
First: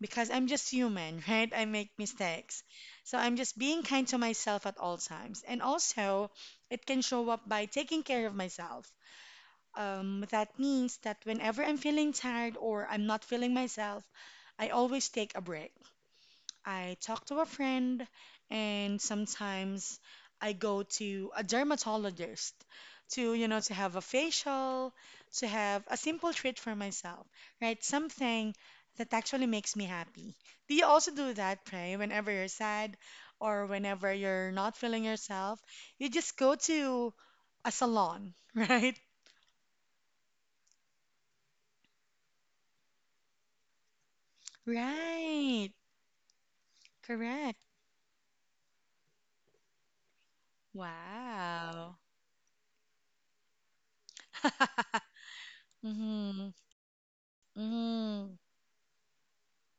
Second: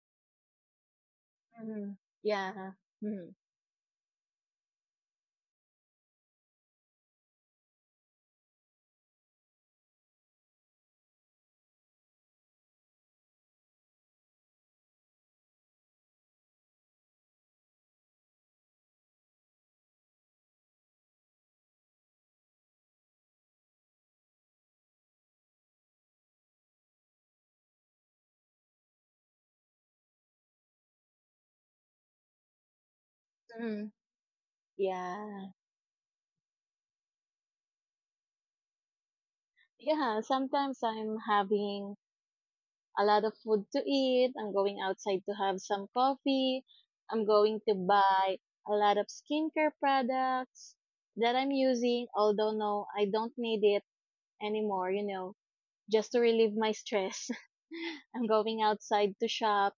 S1: because I'm just human, right? I make
S2: Hmm.
S1: mistakes.
S2: Yeah.
S1: So
S2: Hmm.
S1: I'm just being kind to myself at all times. And also, it can show up by taking care of myself. Um, that means that whenever I'm feeling tired or I'm not feeling myself, I always take a break. I talk to a friend, and sometimes I go to a dermatologist to, you know, to have a facial, to have a simple treat for myself, right? Something that actually makes me happy. Do you also do that, Pray? Whenever you're sad or
S2: Hmm.
S1: whenever you're not feeling
S2: Yeah.
S1: yourself, you just go to a salon, right?
S2: Yeah, sometimes I'm having a lot of food to eat. I'm going outside to have
S1: Right.
S2: some coffee. I'm
S1: Correct.
S2: going to buy a lot of skincare products that I'm
S1: Wow.
S2: using, although no, I don't need it anymore, you know, just to relieve my stress. I'm
S1: Mm-hmm.
S2: going outside to shop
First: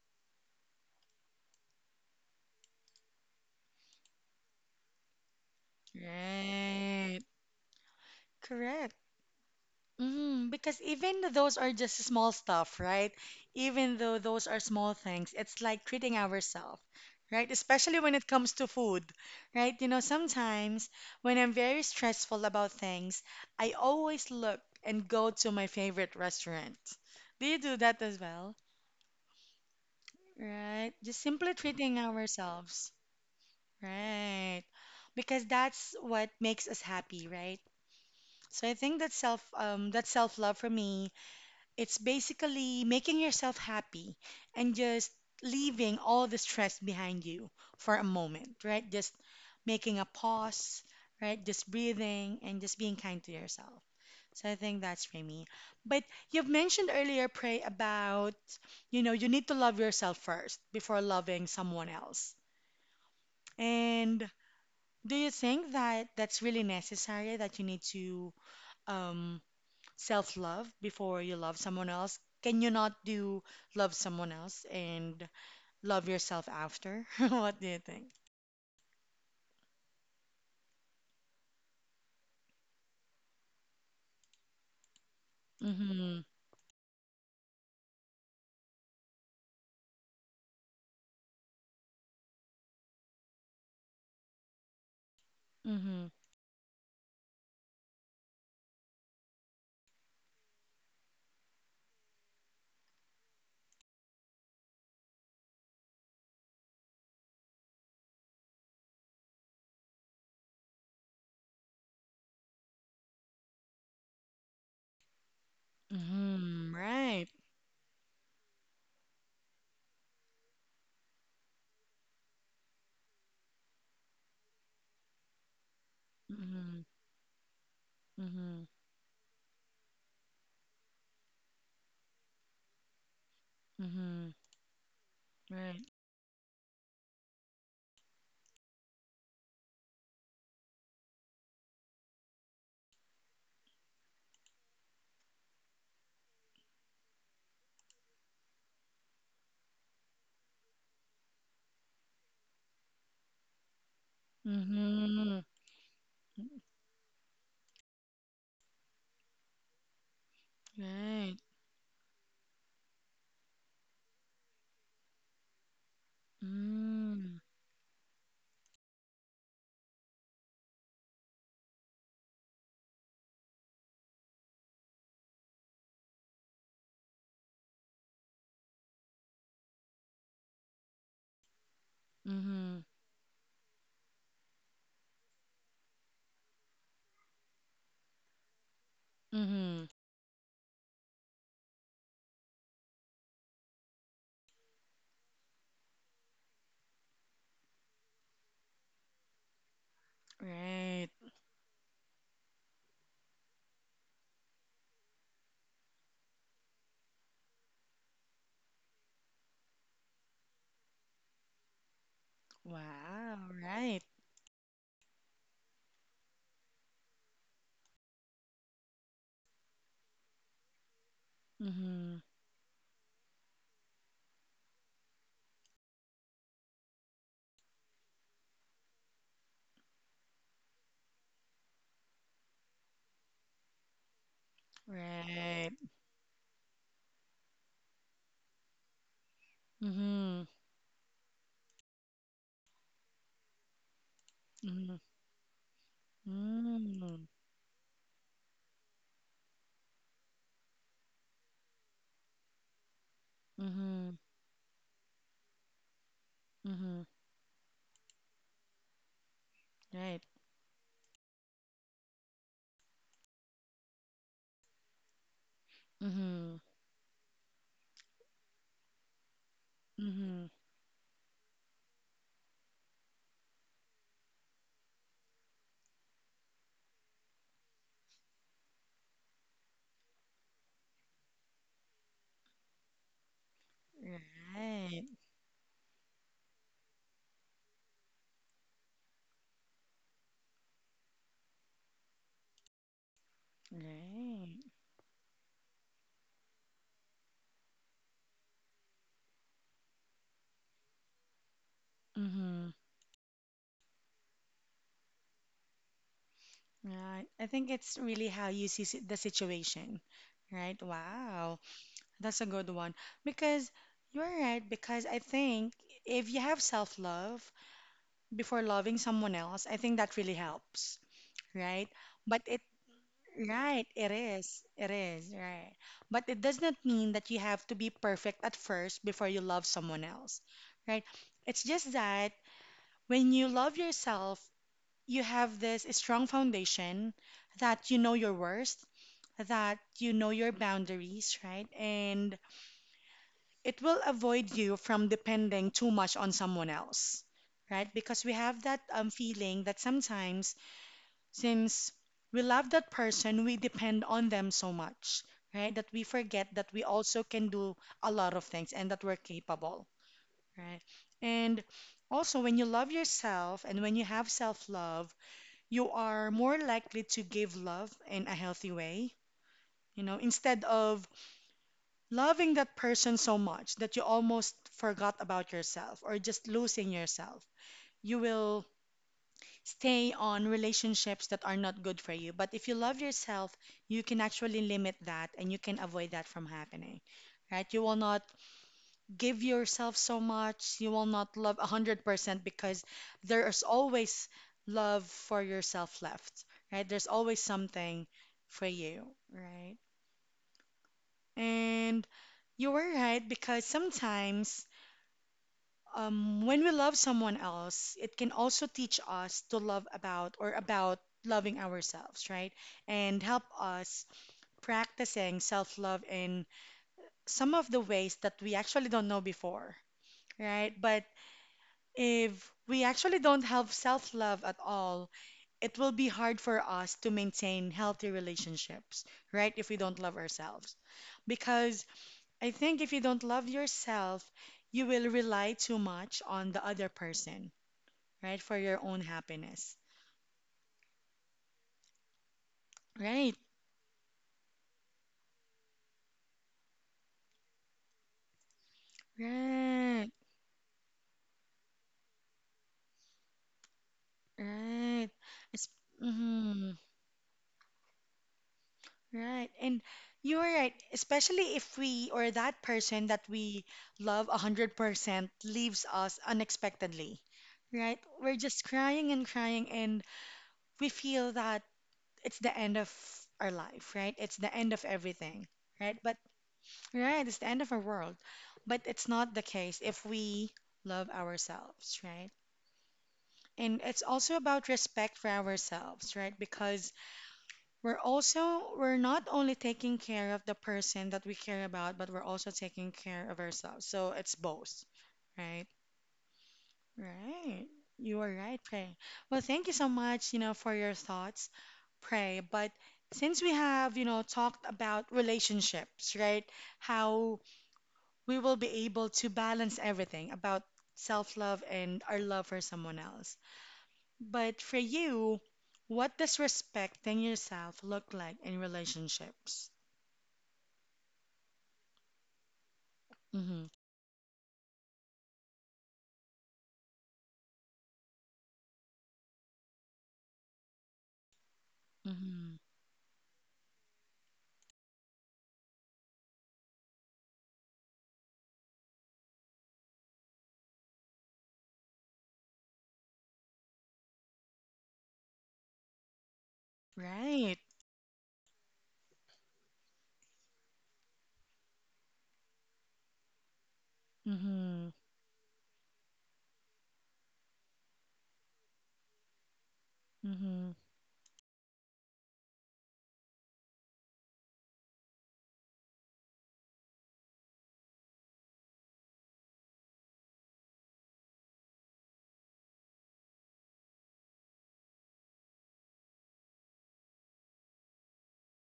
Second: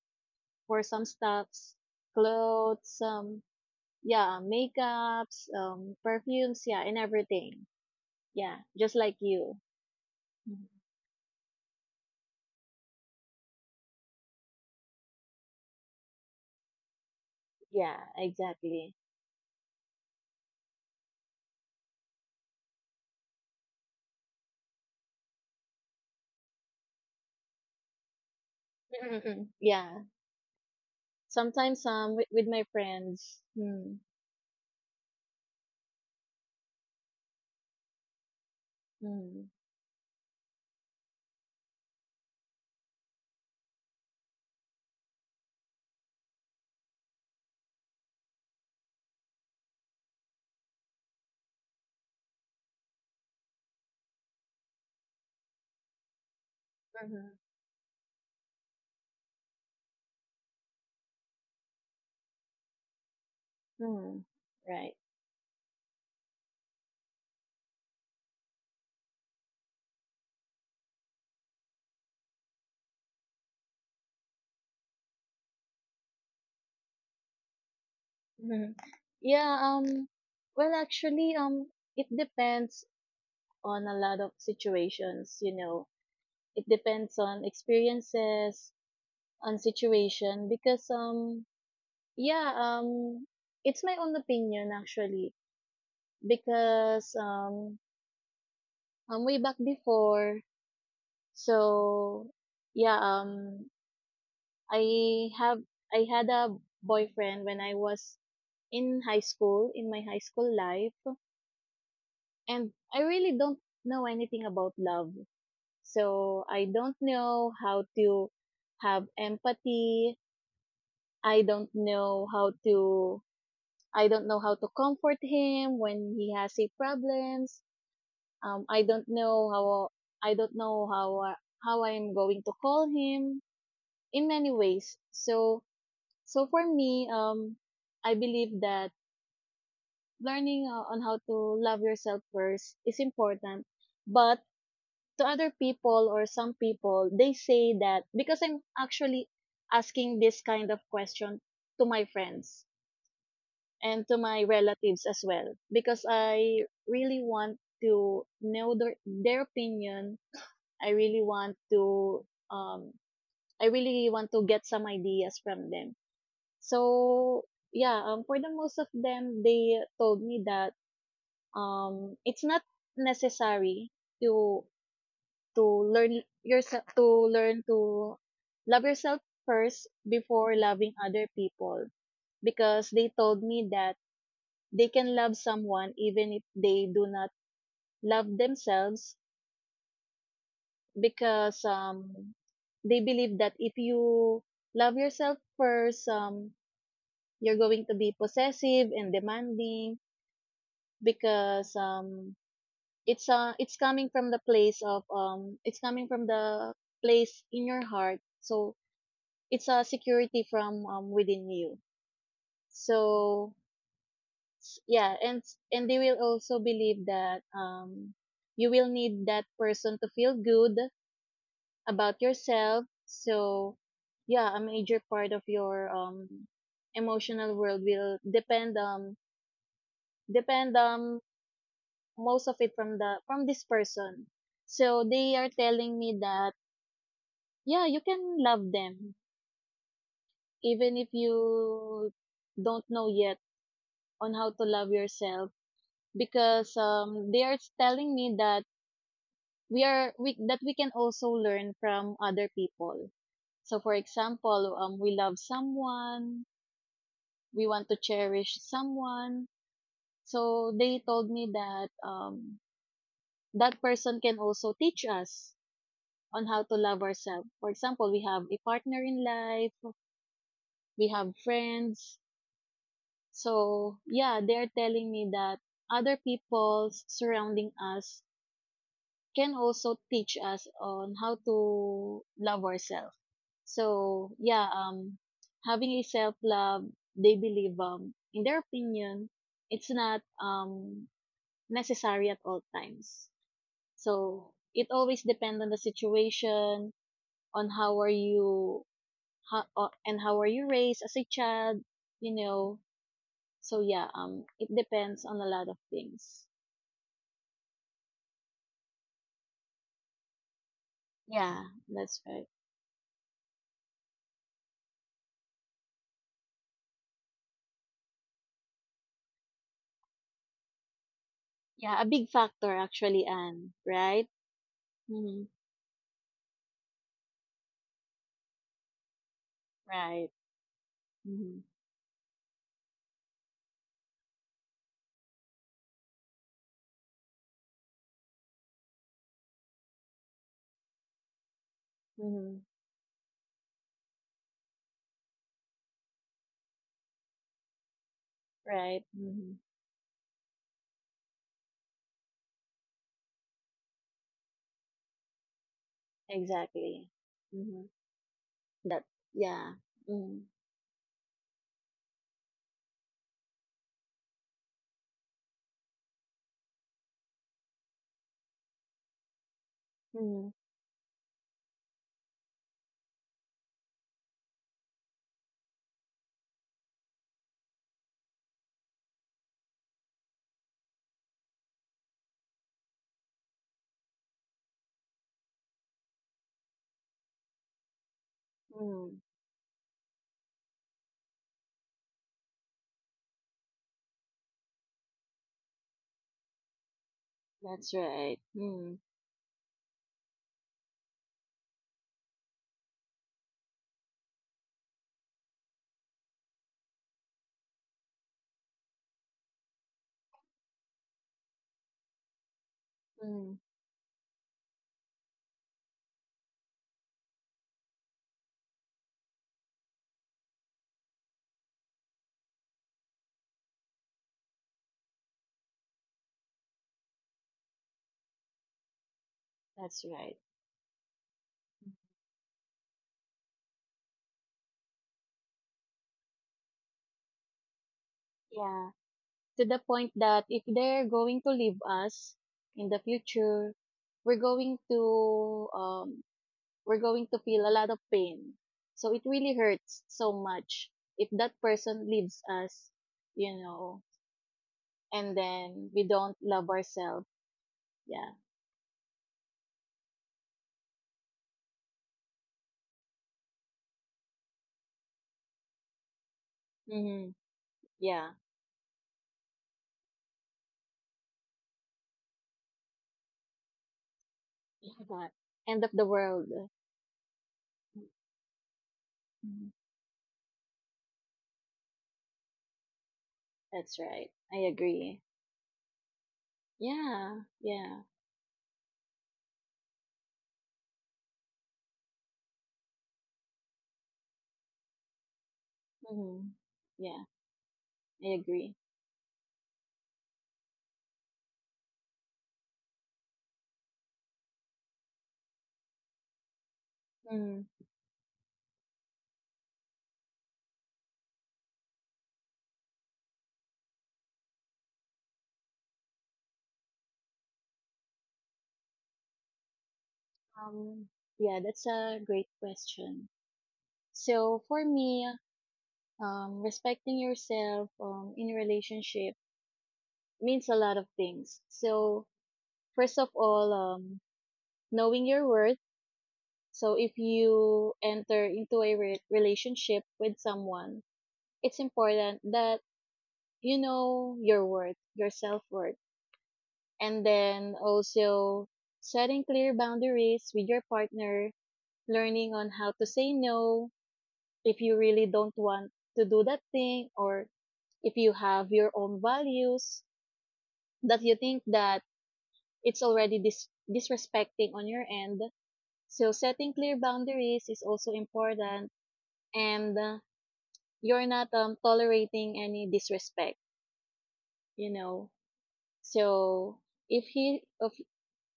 S2: for some stuffs, clothes, um, yeah, makeups, um, perfumes, yeah, and
S1: Right.
S2: everything. Yeah, just
S1: Correct.
S2: like you.
S1: Hmm.
S2: Mhm.
S1: Because even though those are just small stuff, right? Even though those are small things, it's like treating ourselves, right? Especially
S2: Yeah,
S1: when it comes to
S2: exactly.
S1: food, right? You know, sometimes when I'm very stressful about things, I always look and go to my favorite restaurant. Do you do that as well?
S2: Mm-mm-mm. Yeah,
S1: Right? Just simply
S2: sometimes
S1: treating
S2: um with, with my
S1: ourselves,
S2: friends. Mm,
S1: right? Because that's what makes us happy, right? So I think that self
S2: mm,
S1: um, that self love for me, it's basically making yourself happy and just leaving all the stress behind you for a moment, right? Just making a pause, right? Just breathing and just being kind to yourself. So I think that's for me. But you've mentioned earlier,
S2: hmm,
S1: Pray, about, you know, you need to love yourself first before loving someone else.
S2: mm,
S1: And
S2: right.
S1: do you think that that's really necessary that you need to um, self love before you love someone else? Can you not do love someone else and love yourself after? What do you think?
S2: Hmm. Yeah, um well actually, um it depends on a lot of situations, you know.
S1: Mm-hmm.
S2: It depends on experiences, on situation, because um yeah, um, it's my own opinion actually,
S1: Mm-hmm.
S2: because um, um, way back before, so yeah, um, I have I had a boyfriend when I was in high school, in my high school life, and I really don't know anything about love. So I
S1: Mm-hmm.
S2: don't
S1: Right.
S2: know how to have empathy. I don't know how to I don't know how to comfort him when he has a
S1: Mm-hmm.
S2: problems.
S1: Mm-hmm.
S2: Um, I don't know how I don't know how uh, how I am going to call him
S1: Mm-hmm.
S2: in many ways. So
S1: Right.
S2: so for me, um, I believe that learning uh, on how to love yourself first is important. But to other people or some people, they say that, because I'm actually asking this kind of question to my friends and to my relatives as
S1: Mm-hmm.
S2: well, because I really want to know their, their opinion. I really
S1: Right.
S2: want to um I really want to get some ideas from them.
S1: Mm.
S2: So yeah, um for the most of them, they told me that um it's not necessary to to learn yourself to learn to love yourself first before loving other people,
S1: Mm-hmm.
S2: because they told me that they can love someone even if they do not love themselves,
S1: Mm-hmm.
S2: because um they believe that if you love yourself first, um you're going to be possessive and demanding,
S1: Right.
S2: because um it's uh it's coming from the place of um it's coming from the place in your heart, so it's a security from, um, within you.
S1: Wow.
S2: So
S1: Right.
S2: s- yeah, and and they will also believe that um you will need that person to feel good
S1: Mm-hmm.
S2: about yourself. So yeah, a major part of your um emotional world will depend um depend, um most of it, from the from this person. So they are
S1: Right.
S2: telling me that yeah, you can love them
S1: Mm-hmm.
S2: even if you don't know yet on how to
S1: Mm-hmm.
S2: love yourself, because
S1: Mm-hmm.
S2: um they are telling me that we are we that we can also learn from other people. So for
S1: Mm-hmm.
S2: example, um we love someone,
S1: Mm-hmm.
S2: we want to cherish someone.
S1: Right.
S2: So they told me that, um, that person can also teach us on
S1: Mm-hmm.
S2: how to love ourselves. For example, we have a partner in life,
S1: Mm-hmm.
S2: we have friends. So yeah, they're telling me that other people surrounding us can also teach us on how to love ourselves. So yeah,
S1: Right.
S2: um, having a self love, they believe, um, in their opinion, it's not um necessary at all times. So
S1: Right.
S2: it always depends on the situation, on how are you, how, uh, and how are you raised as a child, you
S1: Mm-hmm.
S2: know. So yeah, um, it depends on a lot of things.
S1: Right. I think it's really how you see si- the situation, right? Wow.
S2: Yeah, that's
S1: That's a
S2: right.
S1: good one. Because you're right, because I think if you have self-love before loving someone else, I think that really helps, right?
S2: Yeah, a big
S1: But it,
S2: factor actually, Anne.
S1: right, it
S2: Right?
S1: is. It is,
S2: Mm-hmm.
S1: right. But it does not mean that you have to be perfect at first before you love someone
S2: Right.
S1: else, right? It's
S2: Mm-hmm.
S1: just that when you love yourself you have this strong foundation that you know your worth, that you know your boundaries, right? And
S2: Mm-hmm.
S1: it will avoid you from depending too much on someone else, right? Because we have that um,
S2: Right. Mm-hmm.
S1: feeling that sometimes, since we love that person, we depend on them so much, right? That we forget that we
S2: Exactly.
S1: also can do
S2: Mm-hmm.
S1: a lot of things and that
S2: That.
S1: we're
S2: Yeah.
S1: capable,
S2: Mm-hmm.
S1: right? And also, when you love yourself and when you have self love, you are more likely to give love in a healthy way, you know, instead
S2: Mm-hmm.
S1: of loving that person so much that you almost forgot about yourself or just losing yourself. You will stay on relationships that are not good for you. But if you love yourself, you can actually limit that and you can avoid that from happening, right? You will not
S2: Mm-hmm.
S1: give yourself so much, you will not love one hundred percent because there is always love for yourself left, right? There's always
S2: That's
S1: something
S2: right.
S1: for you,
S2: Mm-hmm.
S1: right? And you were right because sometimes um, when we love someone else, it can also teach us to love about or about loving ourselves, right? And help
S2: Mm-hmm.
S1: us practicing self love in some of the ways that we actually don't know before, right? But if we actually don't have self-love at all, it will be hard for us to maintain healthy relationships, right? If we don't love
S2: That's right.
S1: ourselves. Because I think if you don't love yourself, you will rely too much on the other person, right? For your own
S2: Yeah,
S1: happiness.
S2: to the point that if they're going to leave us in the
S1: Right,
S2: future, we're going to um we're going to feel a lot of pain. So it really
S1: right,
S2: hurts so much if that person leaves us, you know,
S1: right.
S2: and
S1: It's,
S2: then we don't
S1: mm-hmm.
S2: love ourselves. Yeah.
S1: Right. And you're right, especially if we or that person that we love one hundred percent leaves us unexpectedly,
S2: Mm-hmm.
S1: right? We're
S2: Yeah.
S1: just crying and crying, and we feel that it's the end of our life, right? It's the end of
S2: Yeah.
S1: everything,
S2: End of
S1: right?
S2: the
S1: But,
S2: world.
S1: right, it's the end of our world. But it's not the
S2: Mhm.
S1: case if we love ourselves, right? And it's
S2: That's
S1: also
S2: right. I
S1: about respect
S2: agree.
S1: for ourselves, right? Because
S2: Yeah.
S1: we're
S2: Yeah.
S1: also we're not only taking care of the person that we care about, but we're also taking care of ourselves. So it's both, right?
S2: Mm-hmm. Yeah.
S1: Right. You are
S2: I
S1: right,
S2: agree.
S1: Pray. Well, thank you so much, you know, for your thoughts, Pray. But since we have, you know, talked about relationships, right? How
S2: Hmm.
S1: we will be able to balance everything about self-love and our love for someone else. But for you, what does respecting yourself look like in relationships?
S2: Um, yeah, that's a great question.
S1: Mm-hmm.
S2: So for me, um, respecting yourself, um, in relationship means a lot of things. So
S1: Mm-hmm.
S2: first of all, um, knowing your worth. So if you enter into a re- relationship with someone, it's important that you know your worth, your self-worth, and
S1: Right.
S2: then also setting clear boundaries with your partner, learning on how to say no,
S1: Mm-hmm.
S2: if you really don't want to do that thing, or if you have your own values
S1: Mm-hmm.
S2: that you think that it's already dis- disrespecting on your end. So setting clear boundaries is also important, and uh, you're not, um, tolerating any disrespect, you know. So if he of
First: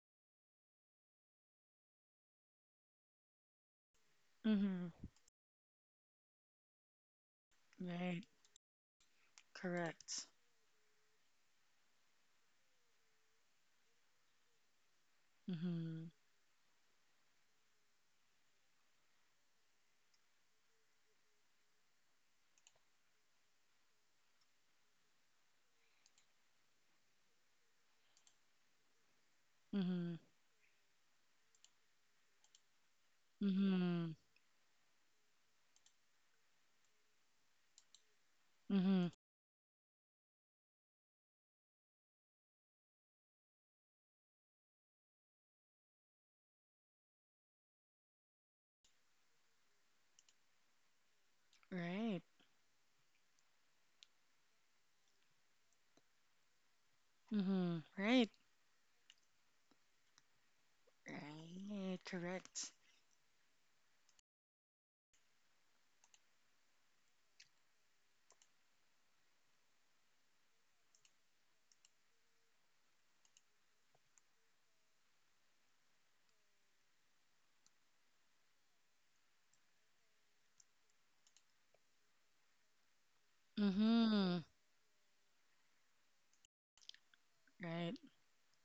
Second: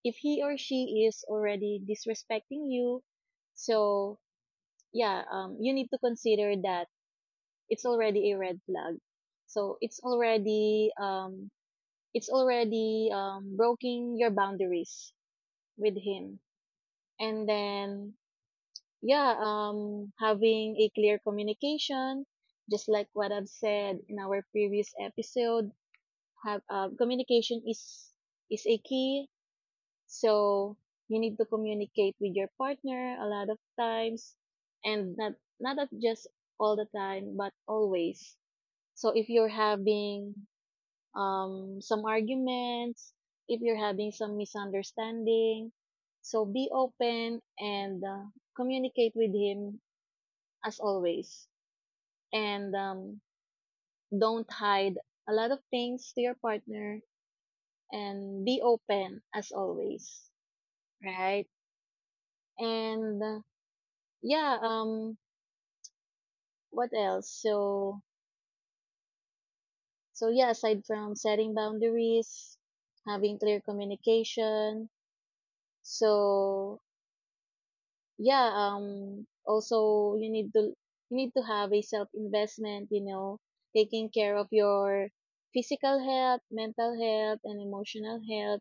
S2: if he or she is already disrespecting you, so
S1: Mm-hmm.
S2: yeah, um you need to consider that it's
S1: Right.
S2: already a red flag. So it's
S1: Correct.
S2: already um it's already um breaking your boundaries with
S1: Mm-hmm.
S2: him. And then yeah, um having a clear communication, just like what I've said in our previous episode, have uh, communication is is a key.
S1: Mm-hmm.
S2: So you need to communicate with your partner a lot of
S1: Mm-hmm.
S2: times, and not not at just all the time but always.
S1: Mm-hmm.
S2: So if you're having, um, some arguments, if you're having some misunderstanding. So be open and, uh, communicate with him as always.
S1: Right.
S2: And um, don't hide a lot of things to your partner,
S1: Mm-hmm. Right.
S2: and be open as always, right?
S1: Right. Correct.
S2: And, uh, yeah, um, what else? So, so yeah, aside from setting boundaries, having clear communication, so yeah, um also you need to you need to have a self investment, you know, taking
S1: Mm-hmm.
S2: care of your physical health, mental health and
S1: Right.
S2: emotional health.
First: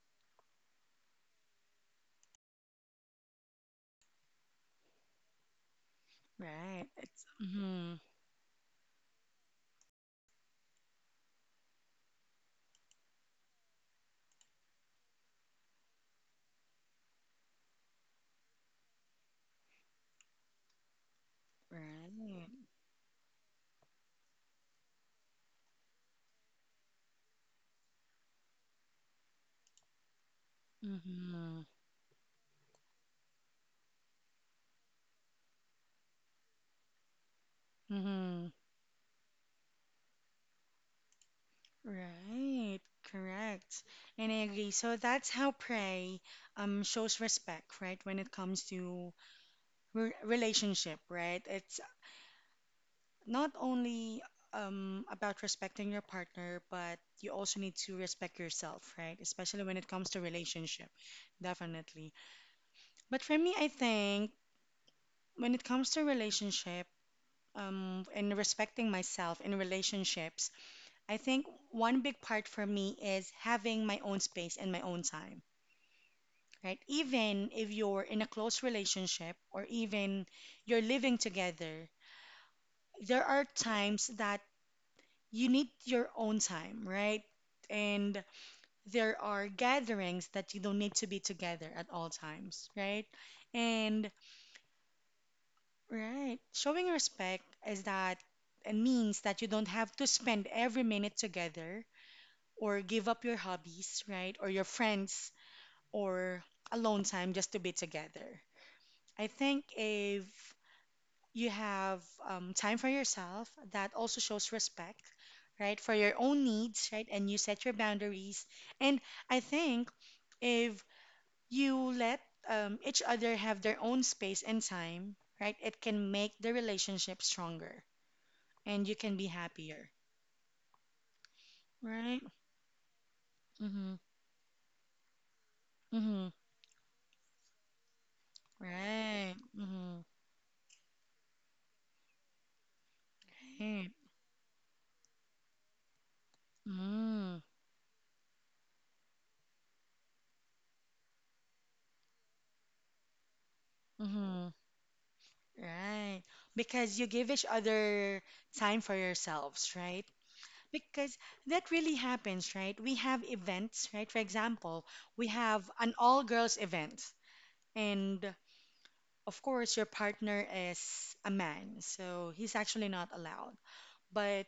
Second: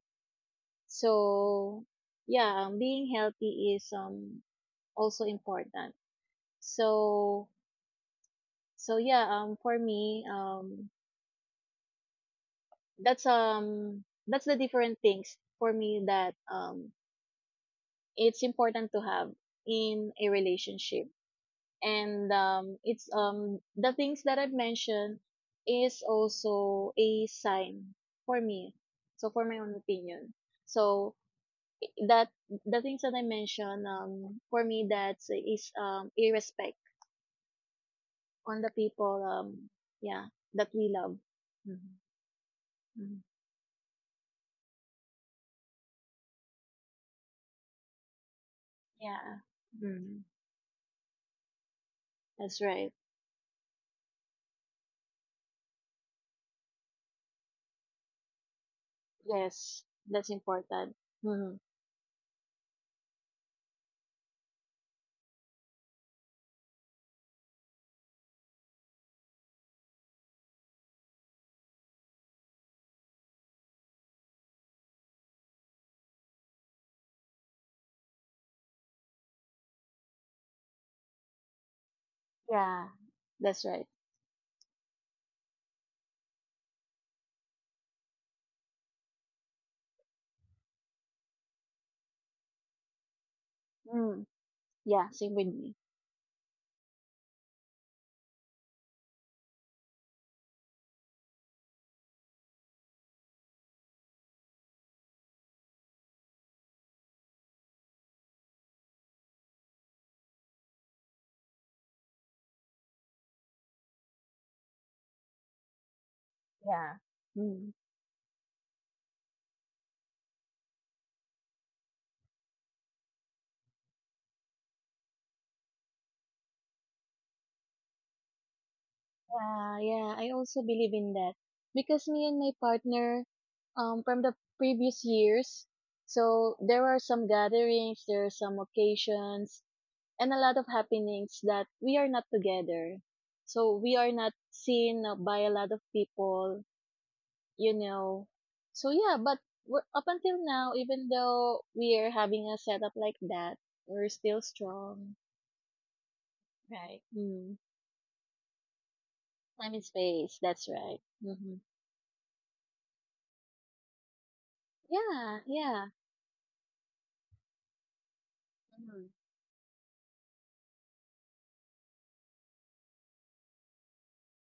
S2: So yeah, um, being healthy is um also important.
S1: Right. It's
S2: So
S1: mm-hmm.
S2: so yeah, um for me, um that's um that's the different things for me that um it's important to have in a relationship, and
S1: Right.
S2: um, it's um the things that I've mentioned is also a sign for me. So for my own opinion, so
S1: Mm-hmm.
S2: that the things that I mentioned, um for me, that's is um a respect
S1: Mm-hmm.
S2: on the people, um yeah, that we love. Mhm.
S1: Right.
S2: Mhm.
S1: Correct. And I agree. So that's how Pray um shows respect, right? When it comes to
S2: Yeah.
S1: re-
S2: Mhm.
S1: relationship, right? It's
S2: That's right.
S1: not only um, about respecting your partner, but you also need to respect yourself, right? Especially when
S2: Yes,
S1: it comes to
S2: that's
S1: relationship,
S2: important. Mhm.
S1: definitely. But for me, I think when it comes to relationship um, and respecting myself in relationships, I think one big part for me is having my own space and my own time. Right? Even if you're in a close relationship or even you're living together,
S2: Yeah,
S1: there are
S2: that's right.
S1: times that you need your own time, right? And there are gatherings that you don't need to be together at all times, right? And
S2: Mm. Yeah, same with me.
S1: right, showing respect is that it means that you don't have to spend every minute together or give up your hobbies, right? Or your friends or alone time just to be together. I think if you have um, time for yourself, that also shows respect, right, for your own needs,
S2: Yeah.
S1: right, and you set your
S2: Mm.
S1: boundaries. And I think if you let um, each other have their own space and time, right, it can make the relationship stronger and you can be
S2: Yeah,
S1: happier,
S2: yeah, I also believe in that, because
S1: right.
S2: me and my partner,
S1: Mm-hmm.
S2: um, from the previous years,
S1: Mm-hmm.
S2: so there are some gatherings, there are some
S1: Right.
S2: occasions,
S1: Mm-hmm.
S2: and a lot of happenings that we are not together. So
S1: Right.
S2: we are not seen, uh, by a lot of people,
S1: Mm-hmm.
S2: you know. So yeah, but we're, up until now, even though we are having a setup like that, we're still
S1: Mm-hmm.
S2: strong.
S1: Right, because
S2: Right.
S1: you give each
S2: Mm.
S1: other time for
S2: Time
S1: yourselves,
S2: and
S1: right.
S2: space, that's right.
S1: Because
S2: Hmm.
S1: that really happens, right? We have events, right? For example, we
S2: Yeah,
S1: have
S2: yeah.
S1: an all girls event, and
S2: Mhm.
S1: of course, your partner is a man, so he's actually not allowed. But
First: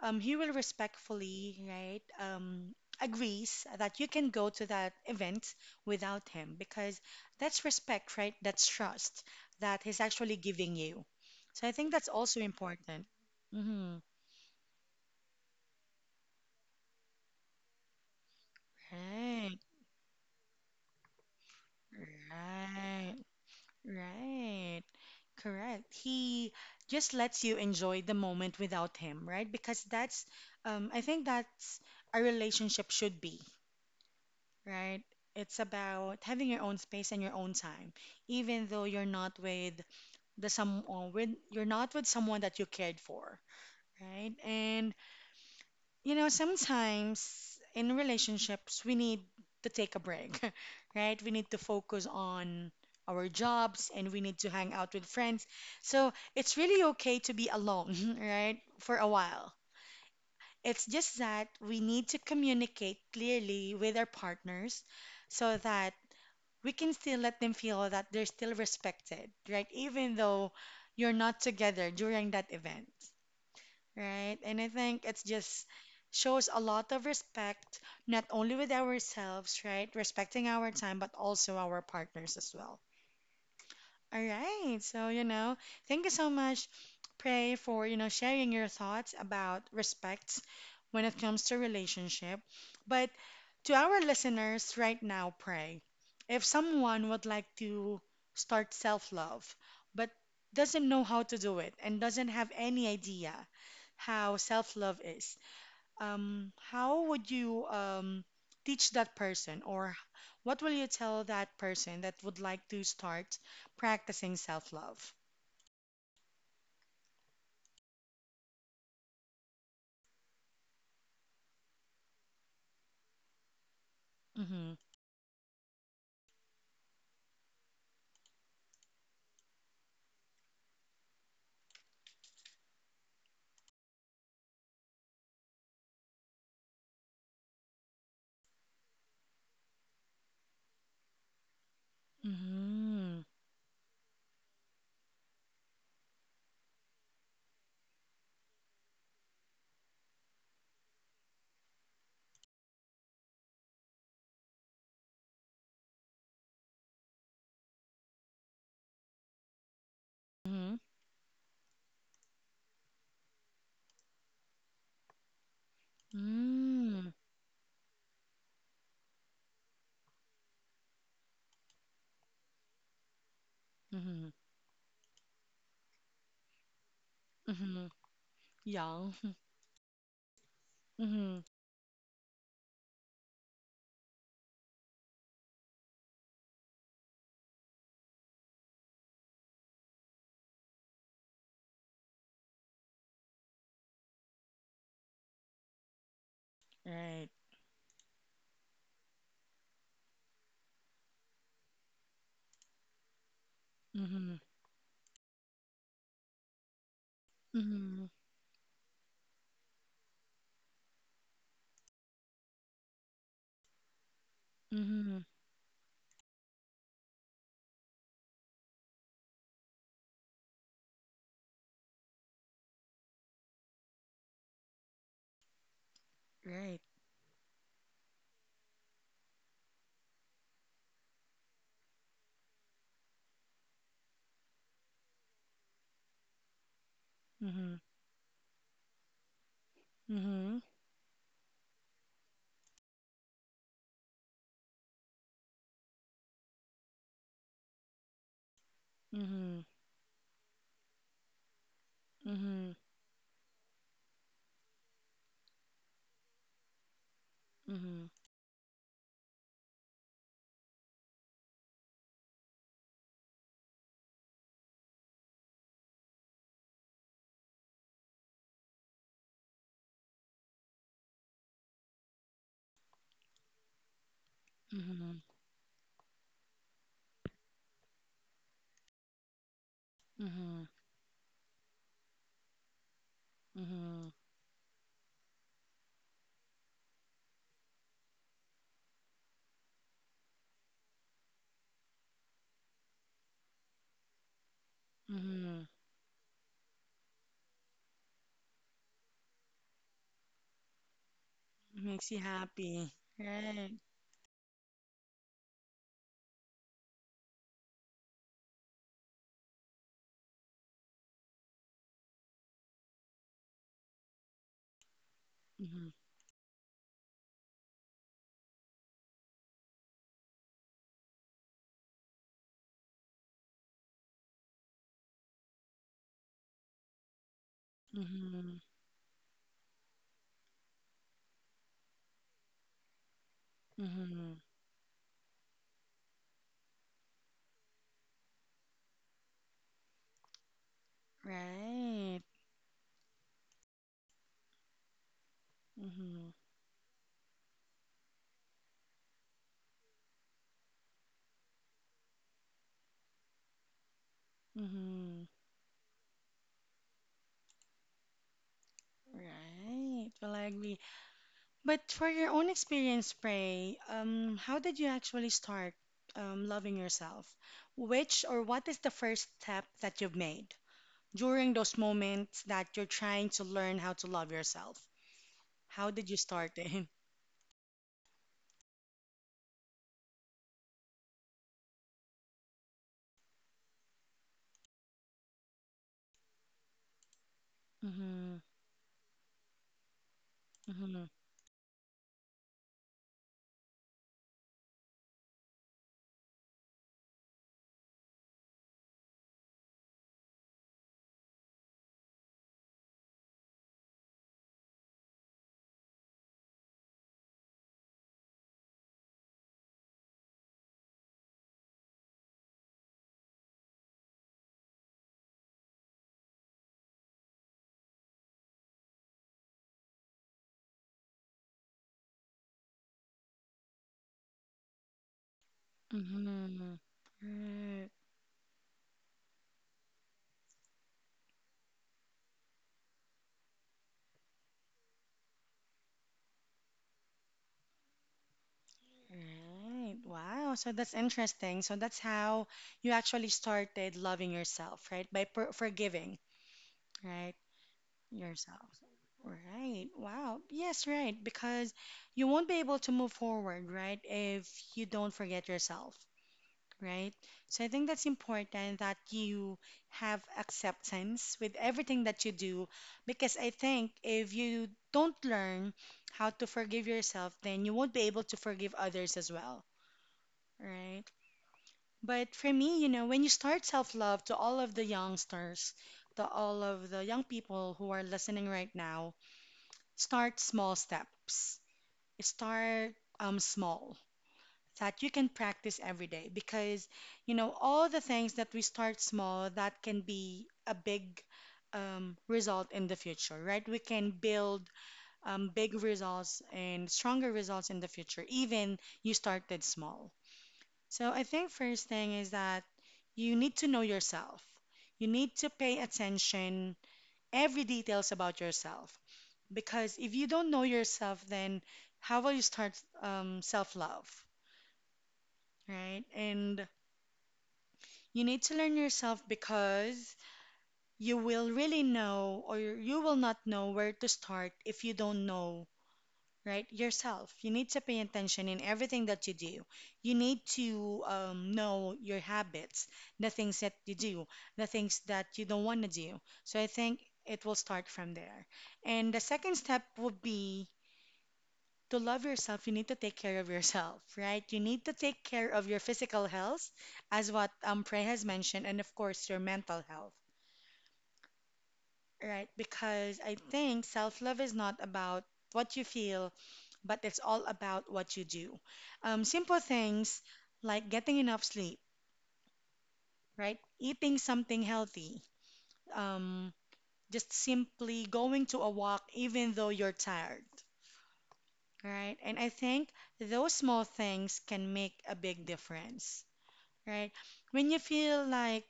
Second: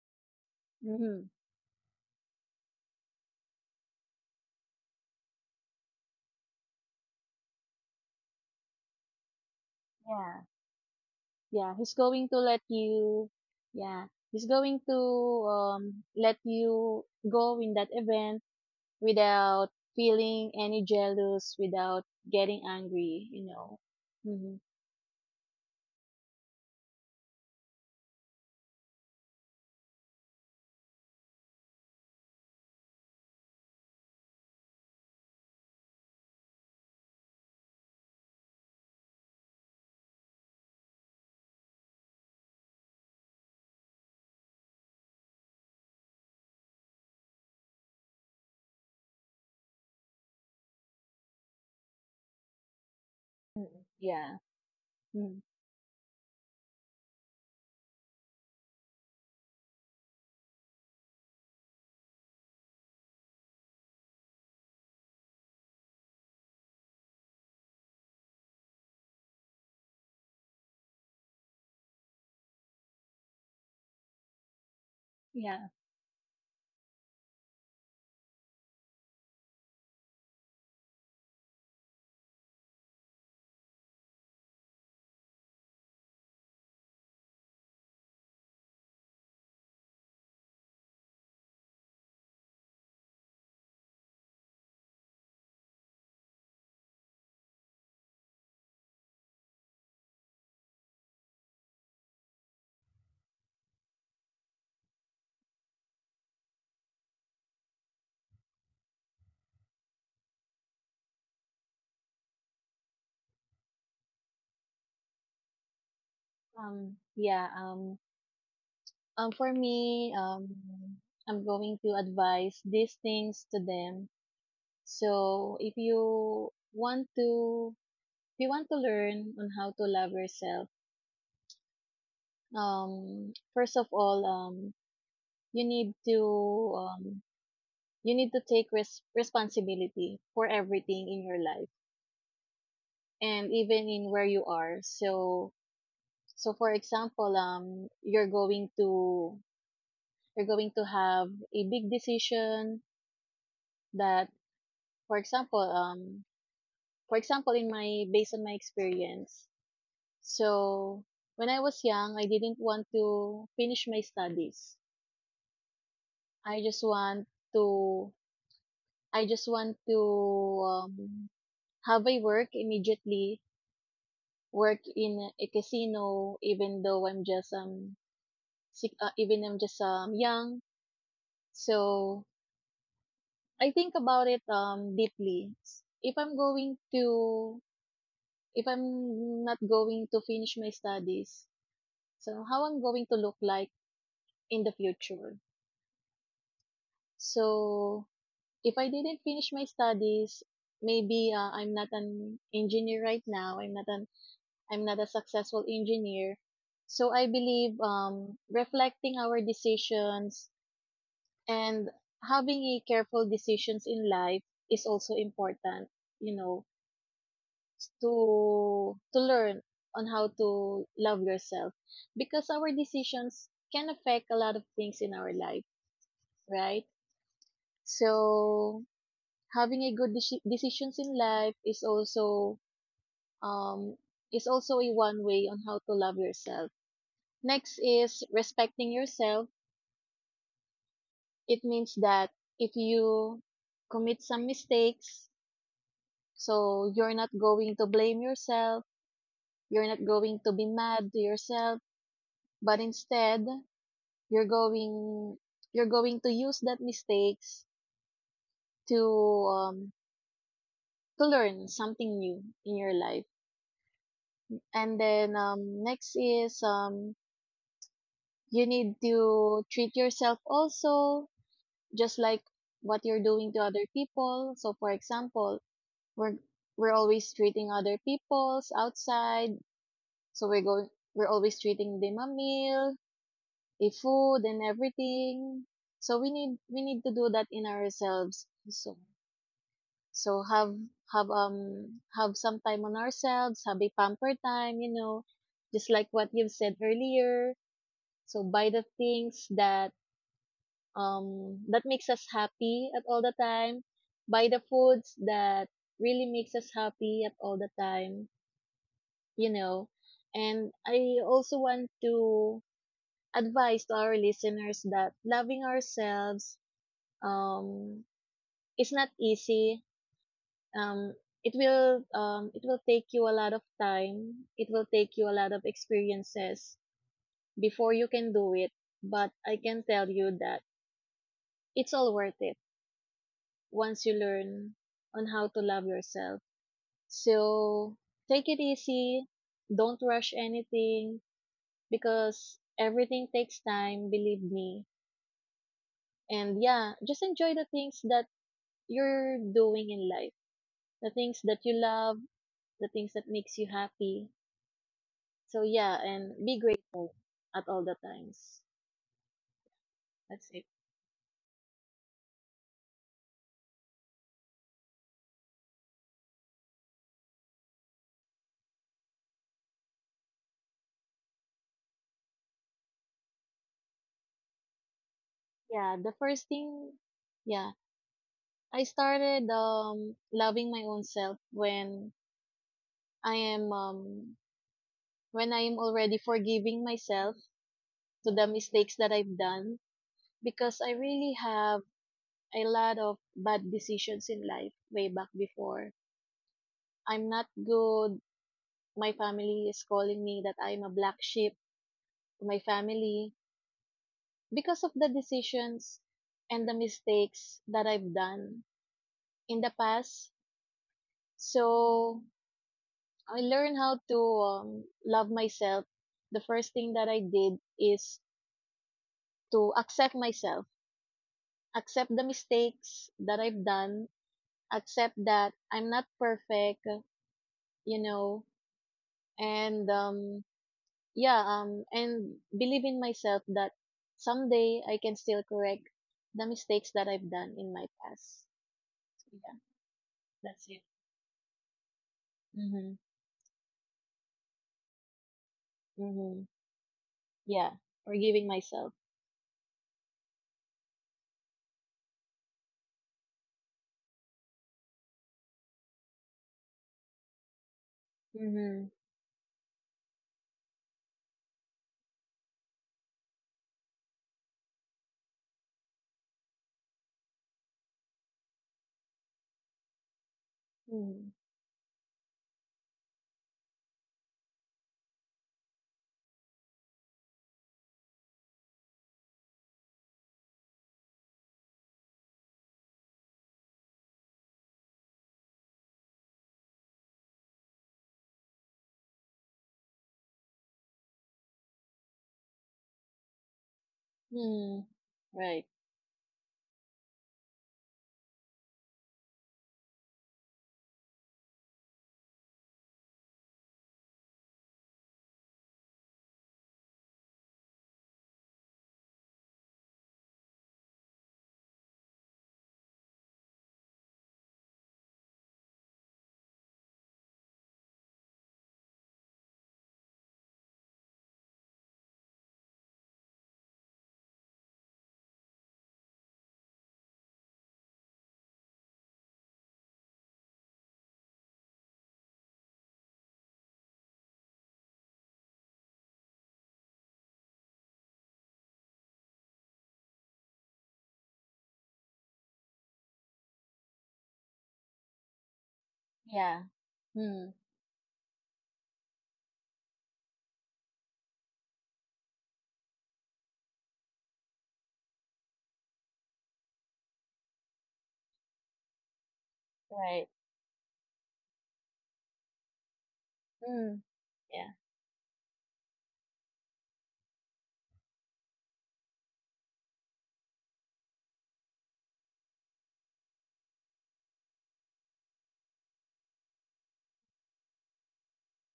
S1: um, he will
S2: Mhm.
S1: respectfully, right, um, agrees that you can go to that event without him because that's respect, right? That's trust that he's actually
S2: Yeah.
S1: giving you. So I
S2: Yeah.
S1: think
S2: He's
S1: that's
S2: going to
S1: also
S2: let
S1: important.
S2: you,
S1: Hmm.
S2: yeah. He's going to um let you go in that event
S1: Right,
S2: without feeling any jealous, without getting
S1: right.
S2: angry, you know. Mhm.
S1: Right. Correct. He just lets you enjoy the moment without him, right? Because that's, um, I think that's a relationship should be, right? It's about having your own space and your own time, even though you're not with the some, uh, with you're not with someone that you cared for, right? And you know, sometimes in relationships, we need to take a break, right? We need to focus on our
S2: Mm-mm.
S1: jobs and we need
S2: Yeah.
S1: to hang out with
S2: Mm.
S1: friends. So it's really okay to be alone, right? For a while. It's just that we need to communicate clearly with our partners so that we can still let them feel that they're still respected, right? Even though you're not together during that event, right? And I think it's
S2: Yeah.
S1: just shows a lot of respect, not only with ourselves, right? Respecting our time, but also our partners as well. All right. So, you know, thank you so much, Pray, for, you know, sharing your thoughts about respect when it comes to relationship. But to our listeners right now, Pray, if someone would like to start self-love but doesn't know how to do it and doesn't have any idea how self-love is, um, how would you um, teach that person, or what will you tell that person that would like to start practicing self-love?
S2: Um yeah, um um for me, um I'm going to advise these things to them.
S1: Mm-hmm.
S2: So if you want to if you want to learn on how to love yourself, um first of all um you need to um you need to take res- responsibility for everything in your life
S1: Mm-hmm.
S2: and even in where you are. So, so for example, um you're going to you're going to have a big decision that, for example, um for example, in my based on my experience.
S1: Mm-hmm.
S2: So when I was young, I didn't want to finish my studies. i just
S1: Mm-hmm.
S2: want to I just want to, um, have a work immediately,
S1: Mm-hmm.
S2: work in a casino, even though I'm just
S1: Mm-hmm.
S2: um, sick, uh,
S1: Yeah.
S2: even I'm just um young.
S1: Mm-hmm.
S2: So I think about it um deeply. If I'm going to, if I'm not going to finish my studies, so how I'm going to look like in the future.
S1: Right.
S2: So if I didn't finish my studies, maybe uh, I'm not an engineer right now. I'm not an
S1: Mm-hmm.
S2: I'm not a successful engineer. So I believe,
S1: Mm-hmm.
S2: um, reflecting our decisions and having a careful decisions in life is also
S1: Mm-hmm.
S2: important, you know, to to learn on how to love yourself, because our decisions can affect a lot of things in our life,
S1: Right.
S2: right? So having a good deci- decisions in life is also um is also a one way on how to love yourself.
S1: Mm-hmm.
S2: Next is respecting yourself.
S1: Mm-hmm.
S2: It means that if you commit some mistakes, so you're not going to blame yourself,
S1: Mm-hmm.
S2: you're not going to be mad to yourself,
S1: Mm-hmm.
S2: but instead, you're going you're going to use that mistakes
S1: Mm-hmm.
S2: to um to learn something new in your life. And then um next is, um you need to treat yourself also just like what you're doing to other people. So for
S1: Mm-hmm.
S2: example, we're we're always treating other people's outside, so we're
S1: Mm-hmm.
S2: going we're always treating them a meal, a
S1: Mm-hmm.
S2: food and everything. So we need we need to do that in ourselves. So so have have um have some time on ourselves, have a pamper time, you know,
S1: Mm-hmm.
S2: just like what you've said earlier. So buy the things that um that makes
S1: Makes you
S2: us happy
S1: happy.
S2: at all the
S1: Right.
S2: time, buy the foods that really makes us happy at all the time, you know. And I also want to advise to our listeners that loving
S1: Mm-hmm.
S2: ourselves um is not easy. Um it will um it will take you a lot of time. It will take you a lot of experiences before you can do
S1: Mm-hmm.
S2: it, but I can tell you that it's all worth it once you
S1: Mm-hmm.
S2: learn on how to love yourself. So take it easy, don't rush anything
S1: Right.
S2: because everything takes time, believe me.
S1: Mm-hmm.
S2: And yeah, just enjoy the things that you're doing in life, the things that you love, the things that makes you happy.
S1: Mm-hmm.
S2: So yeah, and be great at all the times.
S1: Right. Well, I
S2: That's it.
S1: agree. But for your own experience, Pray, um, how did you actually start um, loving yourself? Which, or what is the first step that you've made during those moments that you're trying to learn how to love yourself? How
S2: Yeah,
S1: did
S2: the
S1: you
S2: first
S1: start it?
S2: thing, yeah, I started um loving my own self when I am um when I am already forgiving myself to
S1: Mm-hmm.
S2: the mistakes that I've done, because I
S1: Mm-hmm.
S2: really have a lot of bad decisions in life way back before. I'm not good. My family is calling me that I'm a black sheep to my family because of the decisions and the mistakes that I've done in the past. So I learned how to, um, love myself. The first thing that I did is to accept myself, accept the mistakes that I've done, accept that I'm not
S1: Mm-hmm.
S2: perfect, you know, and um, yeah um and believe in myself that someday I can still correct the mistakes that I've done in my past. So yeah,
S1: Right. Wow.
S2: that's
S1: So
S2: it.
S1: that's interesting. So that's how you
S2: Mhm.
S1: actually started loving yourself, right? By per- forgiving,
S2: Mhm.
S1: right?
S2: Yeah, forgiving
S1: Yourself.
S2: myself.
S1: Right. Wow. Yes, right. Because you won't be able to move forward, right? If you don't forget yourself, right? So I think that's important
S2: Mhm.
S1: that you have acceptance with everything that you do. Because I think if you don't learn how to forgive yourself, then you won't be able to forgive others as well, right?
S2: Mhm.
S1: But for me, you know, when you start self-love to all of the youngsters, to all of the young people who are listening right now, start small steps. Start um small that you can practice every day because you know all the things that we start small that can be a big um, result in the future, right? We can build
S2: Mhm.
S1: um,
S2: Right.
S1: big results and stronger results in the future, even you started small. So I think first thing is that you need to know yourself. You need to pay attention every details about yourself because if you don't know yourself, then how will you start um, self-love, right? And you need to learn yourself because you will really know or you will not know where to start if you don't know, right? Yourself. You need to pay attention in everything that you do. You need to um, know your habits, the things that you do, the things that you don't want to do. So I think it will start from there. And the second step would be to love yourself, you need to take care of yourself, right? You need to take care of your physical
S2: Yeah.
S1: health, as
S2: Mhm.
S1: what um, Prey has mentioned, and of course, your mental health. Right, because I think self-love is not about what you feel, but it's all about what you do. Um, simple things
S2: Right.
S1: like getting enough sleep, right?
S2: Mhm.
S1: Eating something
S2: Yeah.
S1: healthy, um, just simply going to a walk even though you're tired, right? And I think those small things can make a big difference, right? When you feel like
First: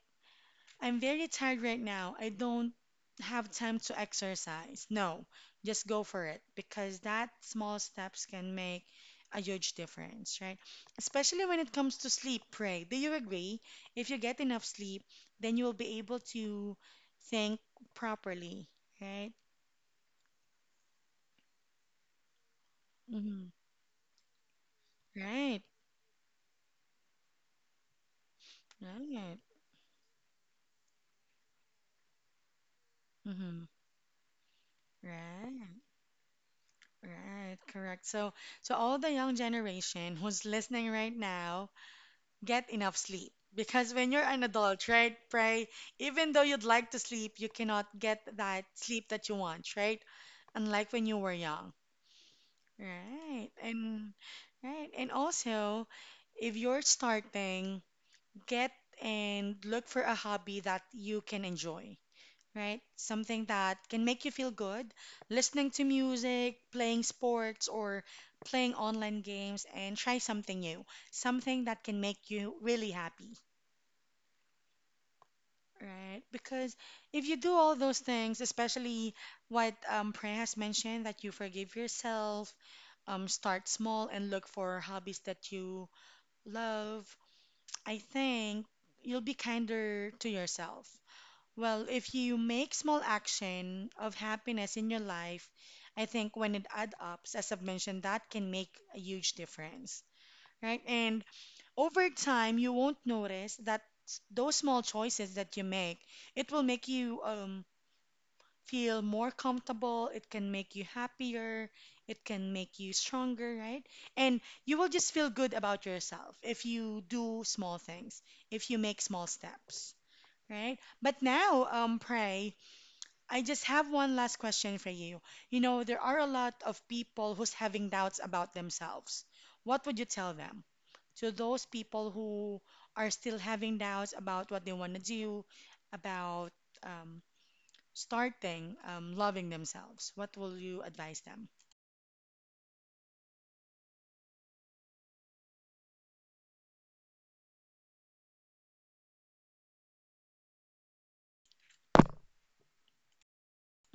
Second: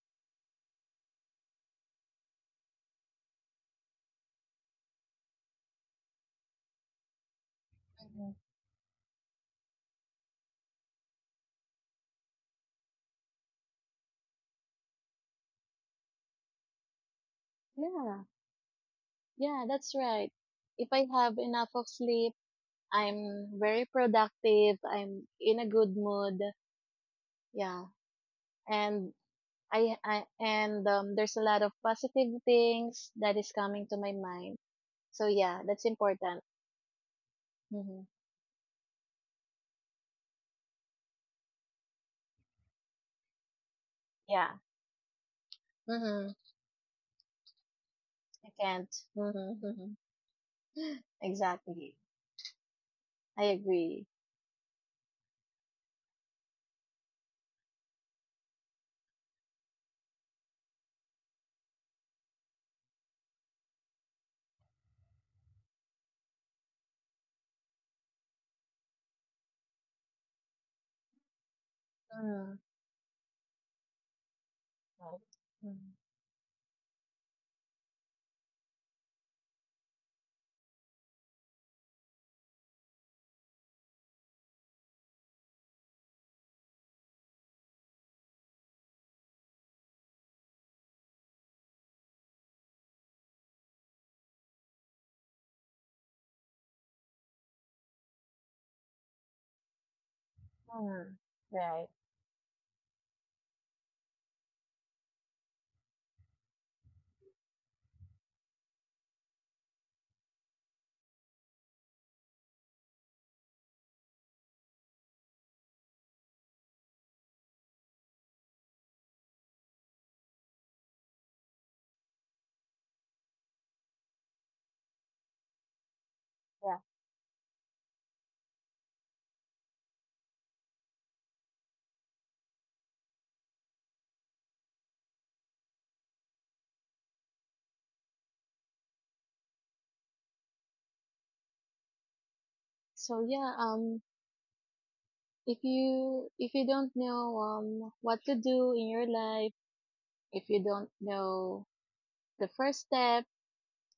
S1: I'm very tired right now. I don't have time to exercise. No, just go for it because that small steps
S2: Mhm.
S1: can make a huge difference, right? Especially when it comes to sleep, Pray. Do you agree? If you get enough sleep, then you will be able to think
S2: Yeah,
S1: properly, right?
S2: yeah, that's right. If I have enough of sleep, I'm
S1: Hmm.
S2: very productive, I'm in
S1: Right,
S2: a good mood. Yeah. And
S1: right.
S2: I, I and um, there's a lot of positive things that is
S1: Hmm.
S2: coming to my mind. So yeah,
S1: Right,
S2: that's important.
S1: right,
S2: Hmm.
S1: correct. So, so all the young generation who's listening right now, get enough sleep. Because when you're an
S2: Yeah.
S1: adult, right, pray, even
S2: Hmm.
S1: though you'd like to sleep, you cannot get
S2: I
S1: that
S2: can't.
S1: sleep that
S2: Hmm.
S1: you want,
S2: Hmm.
S1: right? Unlike when you were young.
S2: Exactly. I
S1: Right.
S2: agree.
S1: And right. And also, if you're starting, get and look for a hobby that you can enjoy, right? Something that can make you feel good, listening to music, playing sports, or playing online games, and try something new, something that can make
S2: Mm-hmm.
S1: you really happy.
S2: Right. Mm-hmm.
S1: Right, because if you do all those things, especially what um, Pre has mentioned, that you forgive yourself, um, start small, and look for hobbies that you love, I think you'll be kinder to yourself. Well, if you make small action of happiness in your life, I think when it adds up, as I've mentioned, that can make a huge difference, right?
S2: Mm-hmm.
S1: And
S2: Right.
S1: over time you won't notice that s- those small choices that you make, it will make you um, feel more comfortable, it can make you happier, it can make you stronger, right. And you will just feel good about yourself if you do small things, if you make small steps, right. But now, um pray, I just have one last question for you. You know, there are a lot
S2: Yeah.
S1: of people who's having doubts about themselves. What would you tell them, to those people who are still having doubts about what they want to do, about um, starting um, loving themselves? What will you advise them?
S2: So yeah, um, if you if you don't know um what to do in your life, if you don't know the first step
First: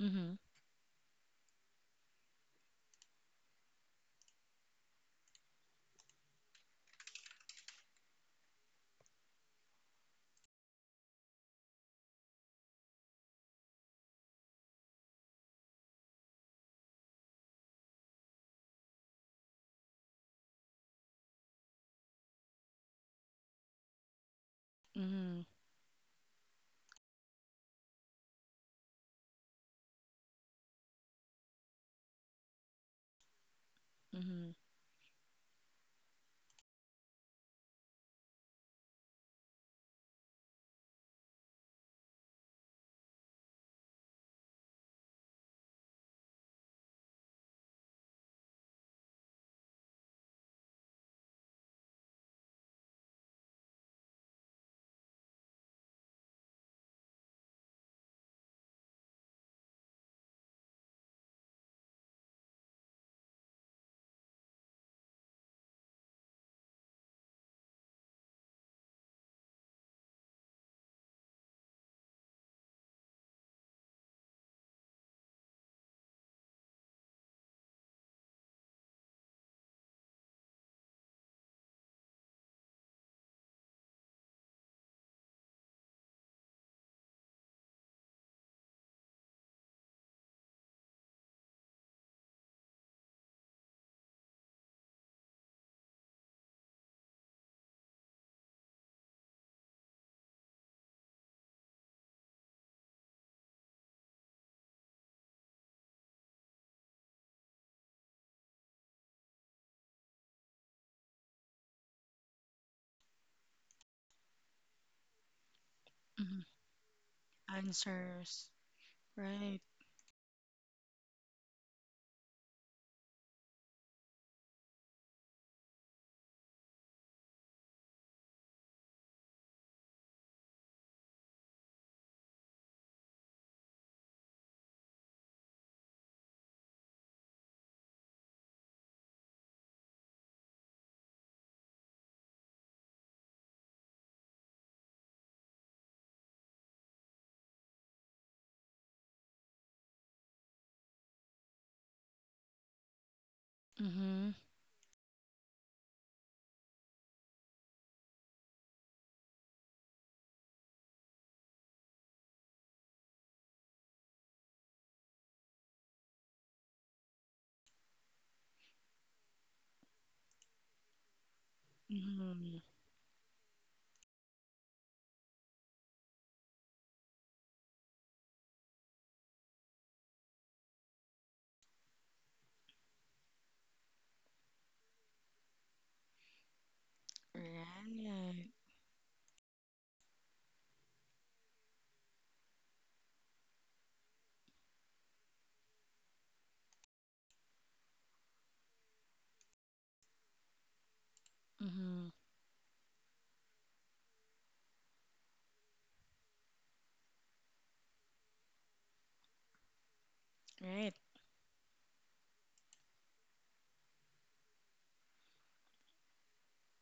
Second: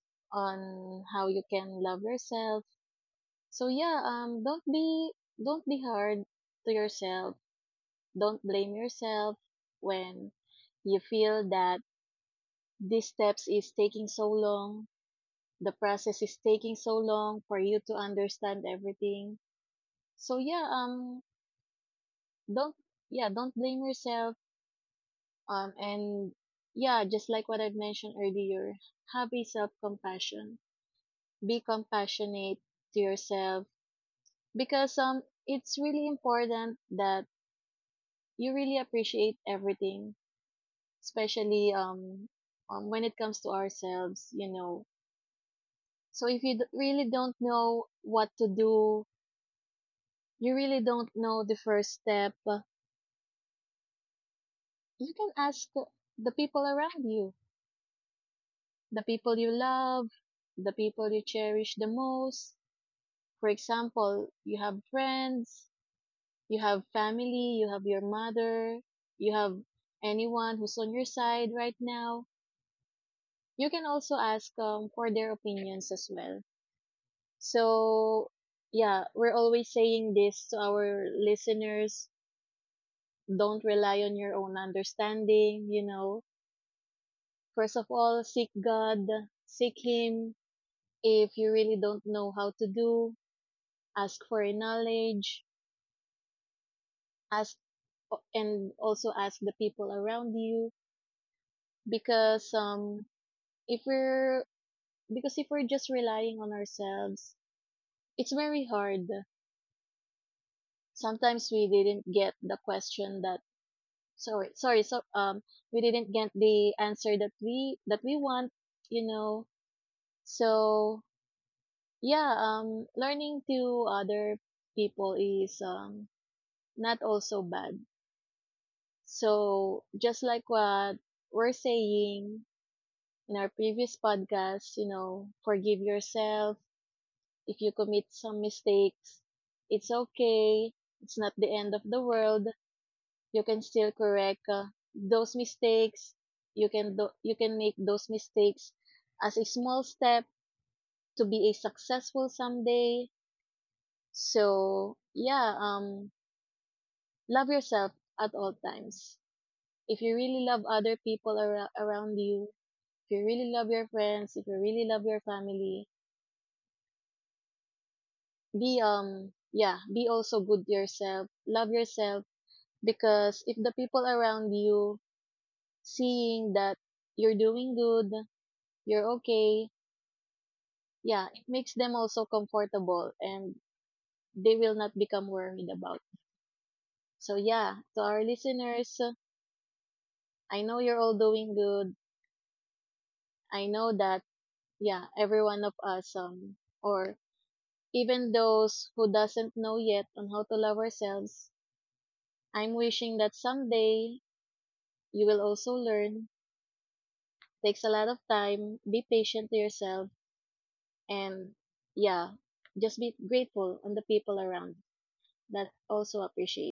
S1: Mm-hmm.
S2: on how you can love yourself. So yeah, um, don't be don't be hard to yourself. Don't blame yourself when you feel that these steps is taking so long, the process is taking so long for you to understand everything. So yeah, um, don't yeah, don't blame yourself.
S1: Mm-hmm.
S2: Um, and yeah, just like what I've mentioned earlier, have a self compassion. Be compassionate to yourself
S1: Mm-hmm.
S2: because, um, it's really important that you really appreciate everything, especially um, um when it comes to ourselves, you know. So if you d- really don't know what to do, you really don't know the first step, uh, you can ask the people around you, the people you love, the people you cherish the most. For example, you have friends, you have family, you have your mother, you have anyone who's on your side right now. You can also ask, um, for their opinions as well. So, yeah, we're always saying this to our listeners. Don't rely on your own understanding, you know. First of all, seek God, seek Him. If you really don't know how to do, ask for knowledge, ask, and also ask the people around you. Because, um, if we're, because if we're just relying on ourselves, it's very hard. Sometimes we didn't get the question that, sorry sorry so um we didn't get the answer that we that we
S1: Answers.
S2: want, you know.
S1: Right.
S2: So yeah, um learning to other people is um not also bad. So just like what we're saying in our previous podcast, you know, forgive yourself. If you commit some mistakes, it's okay, it's not the end of the world. You can still correct, uh, those mistakes. You can do, you can make those mistakes as a small step to be a successful someday.
S1: Mm-hmm.
S2: So yeah, um love yourself at all times. If you really love other people ar- around you, if you really love your friends, if you really love your family, be um yeah, be also good to yourself, love yourself.
S1: Mm-hmm.
S2: Because if the people around you seeing that you're doing good, you're okay, yeah, it makes them also comfortable and they will not become worried about. So yeah, to our
S1: Right.
S2: listeners, uh, I know you're all doing good. I know that, yeah, every one of us um or even those who doesn't know yet on how to love ourselves,
S1: Mm-hmm.
S2: I'm wishing that someday you will also learn. Takes a lot of time. Be patient to yourself
S1: Right.
S2: and yeah, just be grateful on the people around that also appreciate.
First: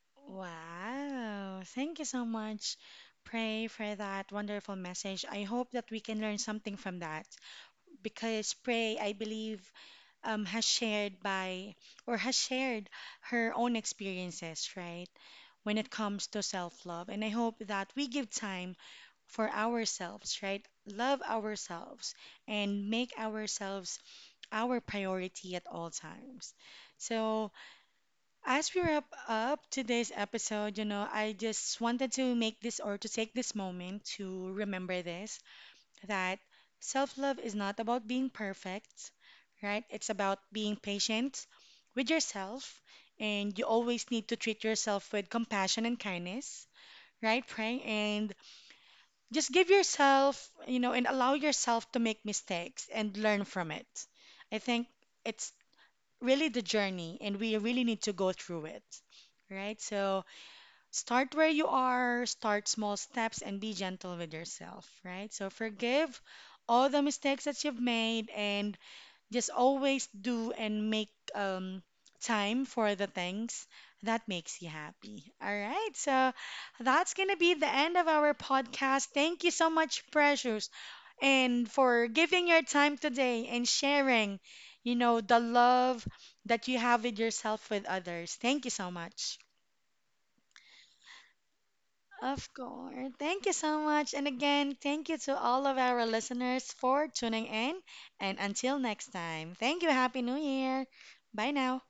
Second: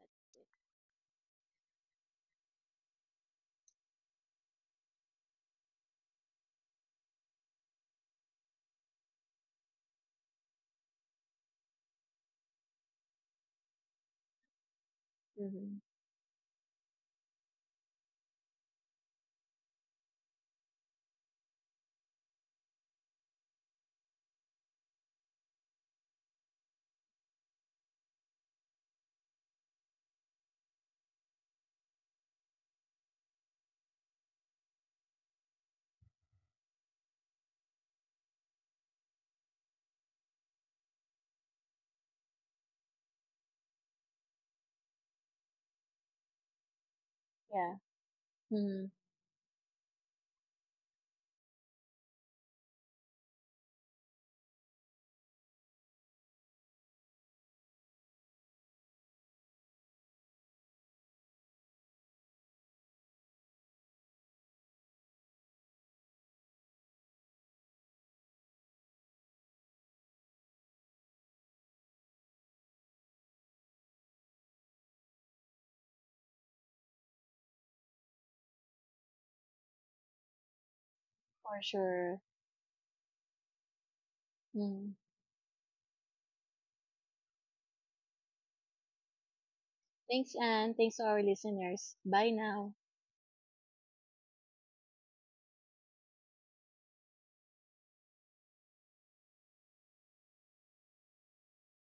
S2: Let's see.
S1: Wow. Thank you so much, Pray, for that wonderful message. I hope that we can learn something from that. Because Prey, I believe, um, has shared by or has shared her own experiences, right? When
S2: Mhm.
S1: it comes to self love. And I hope that we give time for ourselves, right? Love ourselves and make ourselves our priority at all times. So, as we wrap up today's episode, you know, I just wanted to make this or to take this moment to remember this that self love is not about being perfect, right? It's about being patient with yourself, and you always need to treat yourself with compassion and kindness, right? Pray,
S2: Yeah.
S1: and
S2: Mm,
S1: just give yourself, you know, and allow yourself to make mistakes and learn from it. I think it's really the journey, and we really need to go through it, right? So, start where you are, start small steps, and be gentle with yourself, right? So forgive all the mistakes that you've made and just always do and make um, time for the things that makes you happy. All right. So that's going to be the end of our podcast. Thank you so much, Precious,
S2: for
S1: and for
S2: sure.
S1: giving your time today and sharing, you
S2: Mm.
S1: know, the love that you have with yourself with others. Thank you so much.
S2: Thanks, Anne. Thanks to our listeners. Bye
S1: Of
S2: now.
S1: course. Thank you so much. And again, thank you to all of our listeners for tuning in. And until next time, thank you. Happy New Year. Bye now.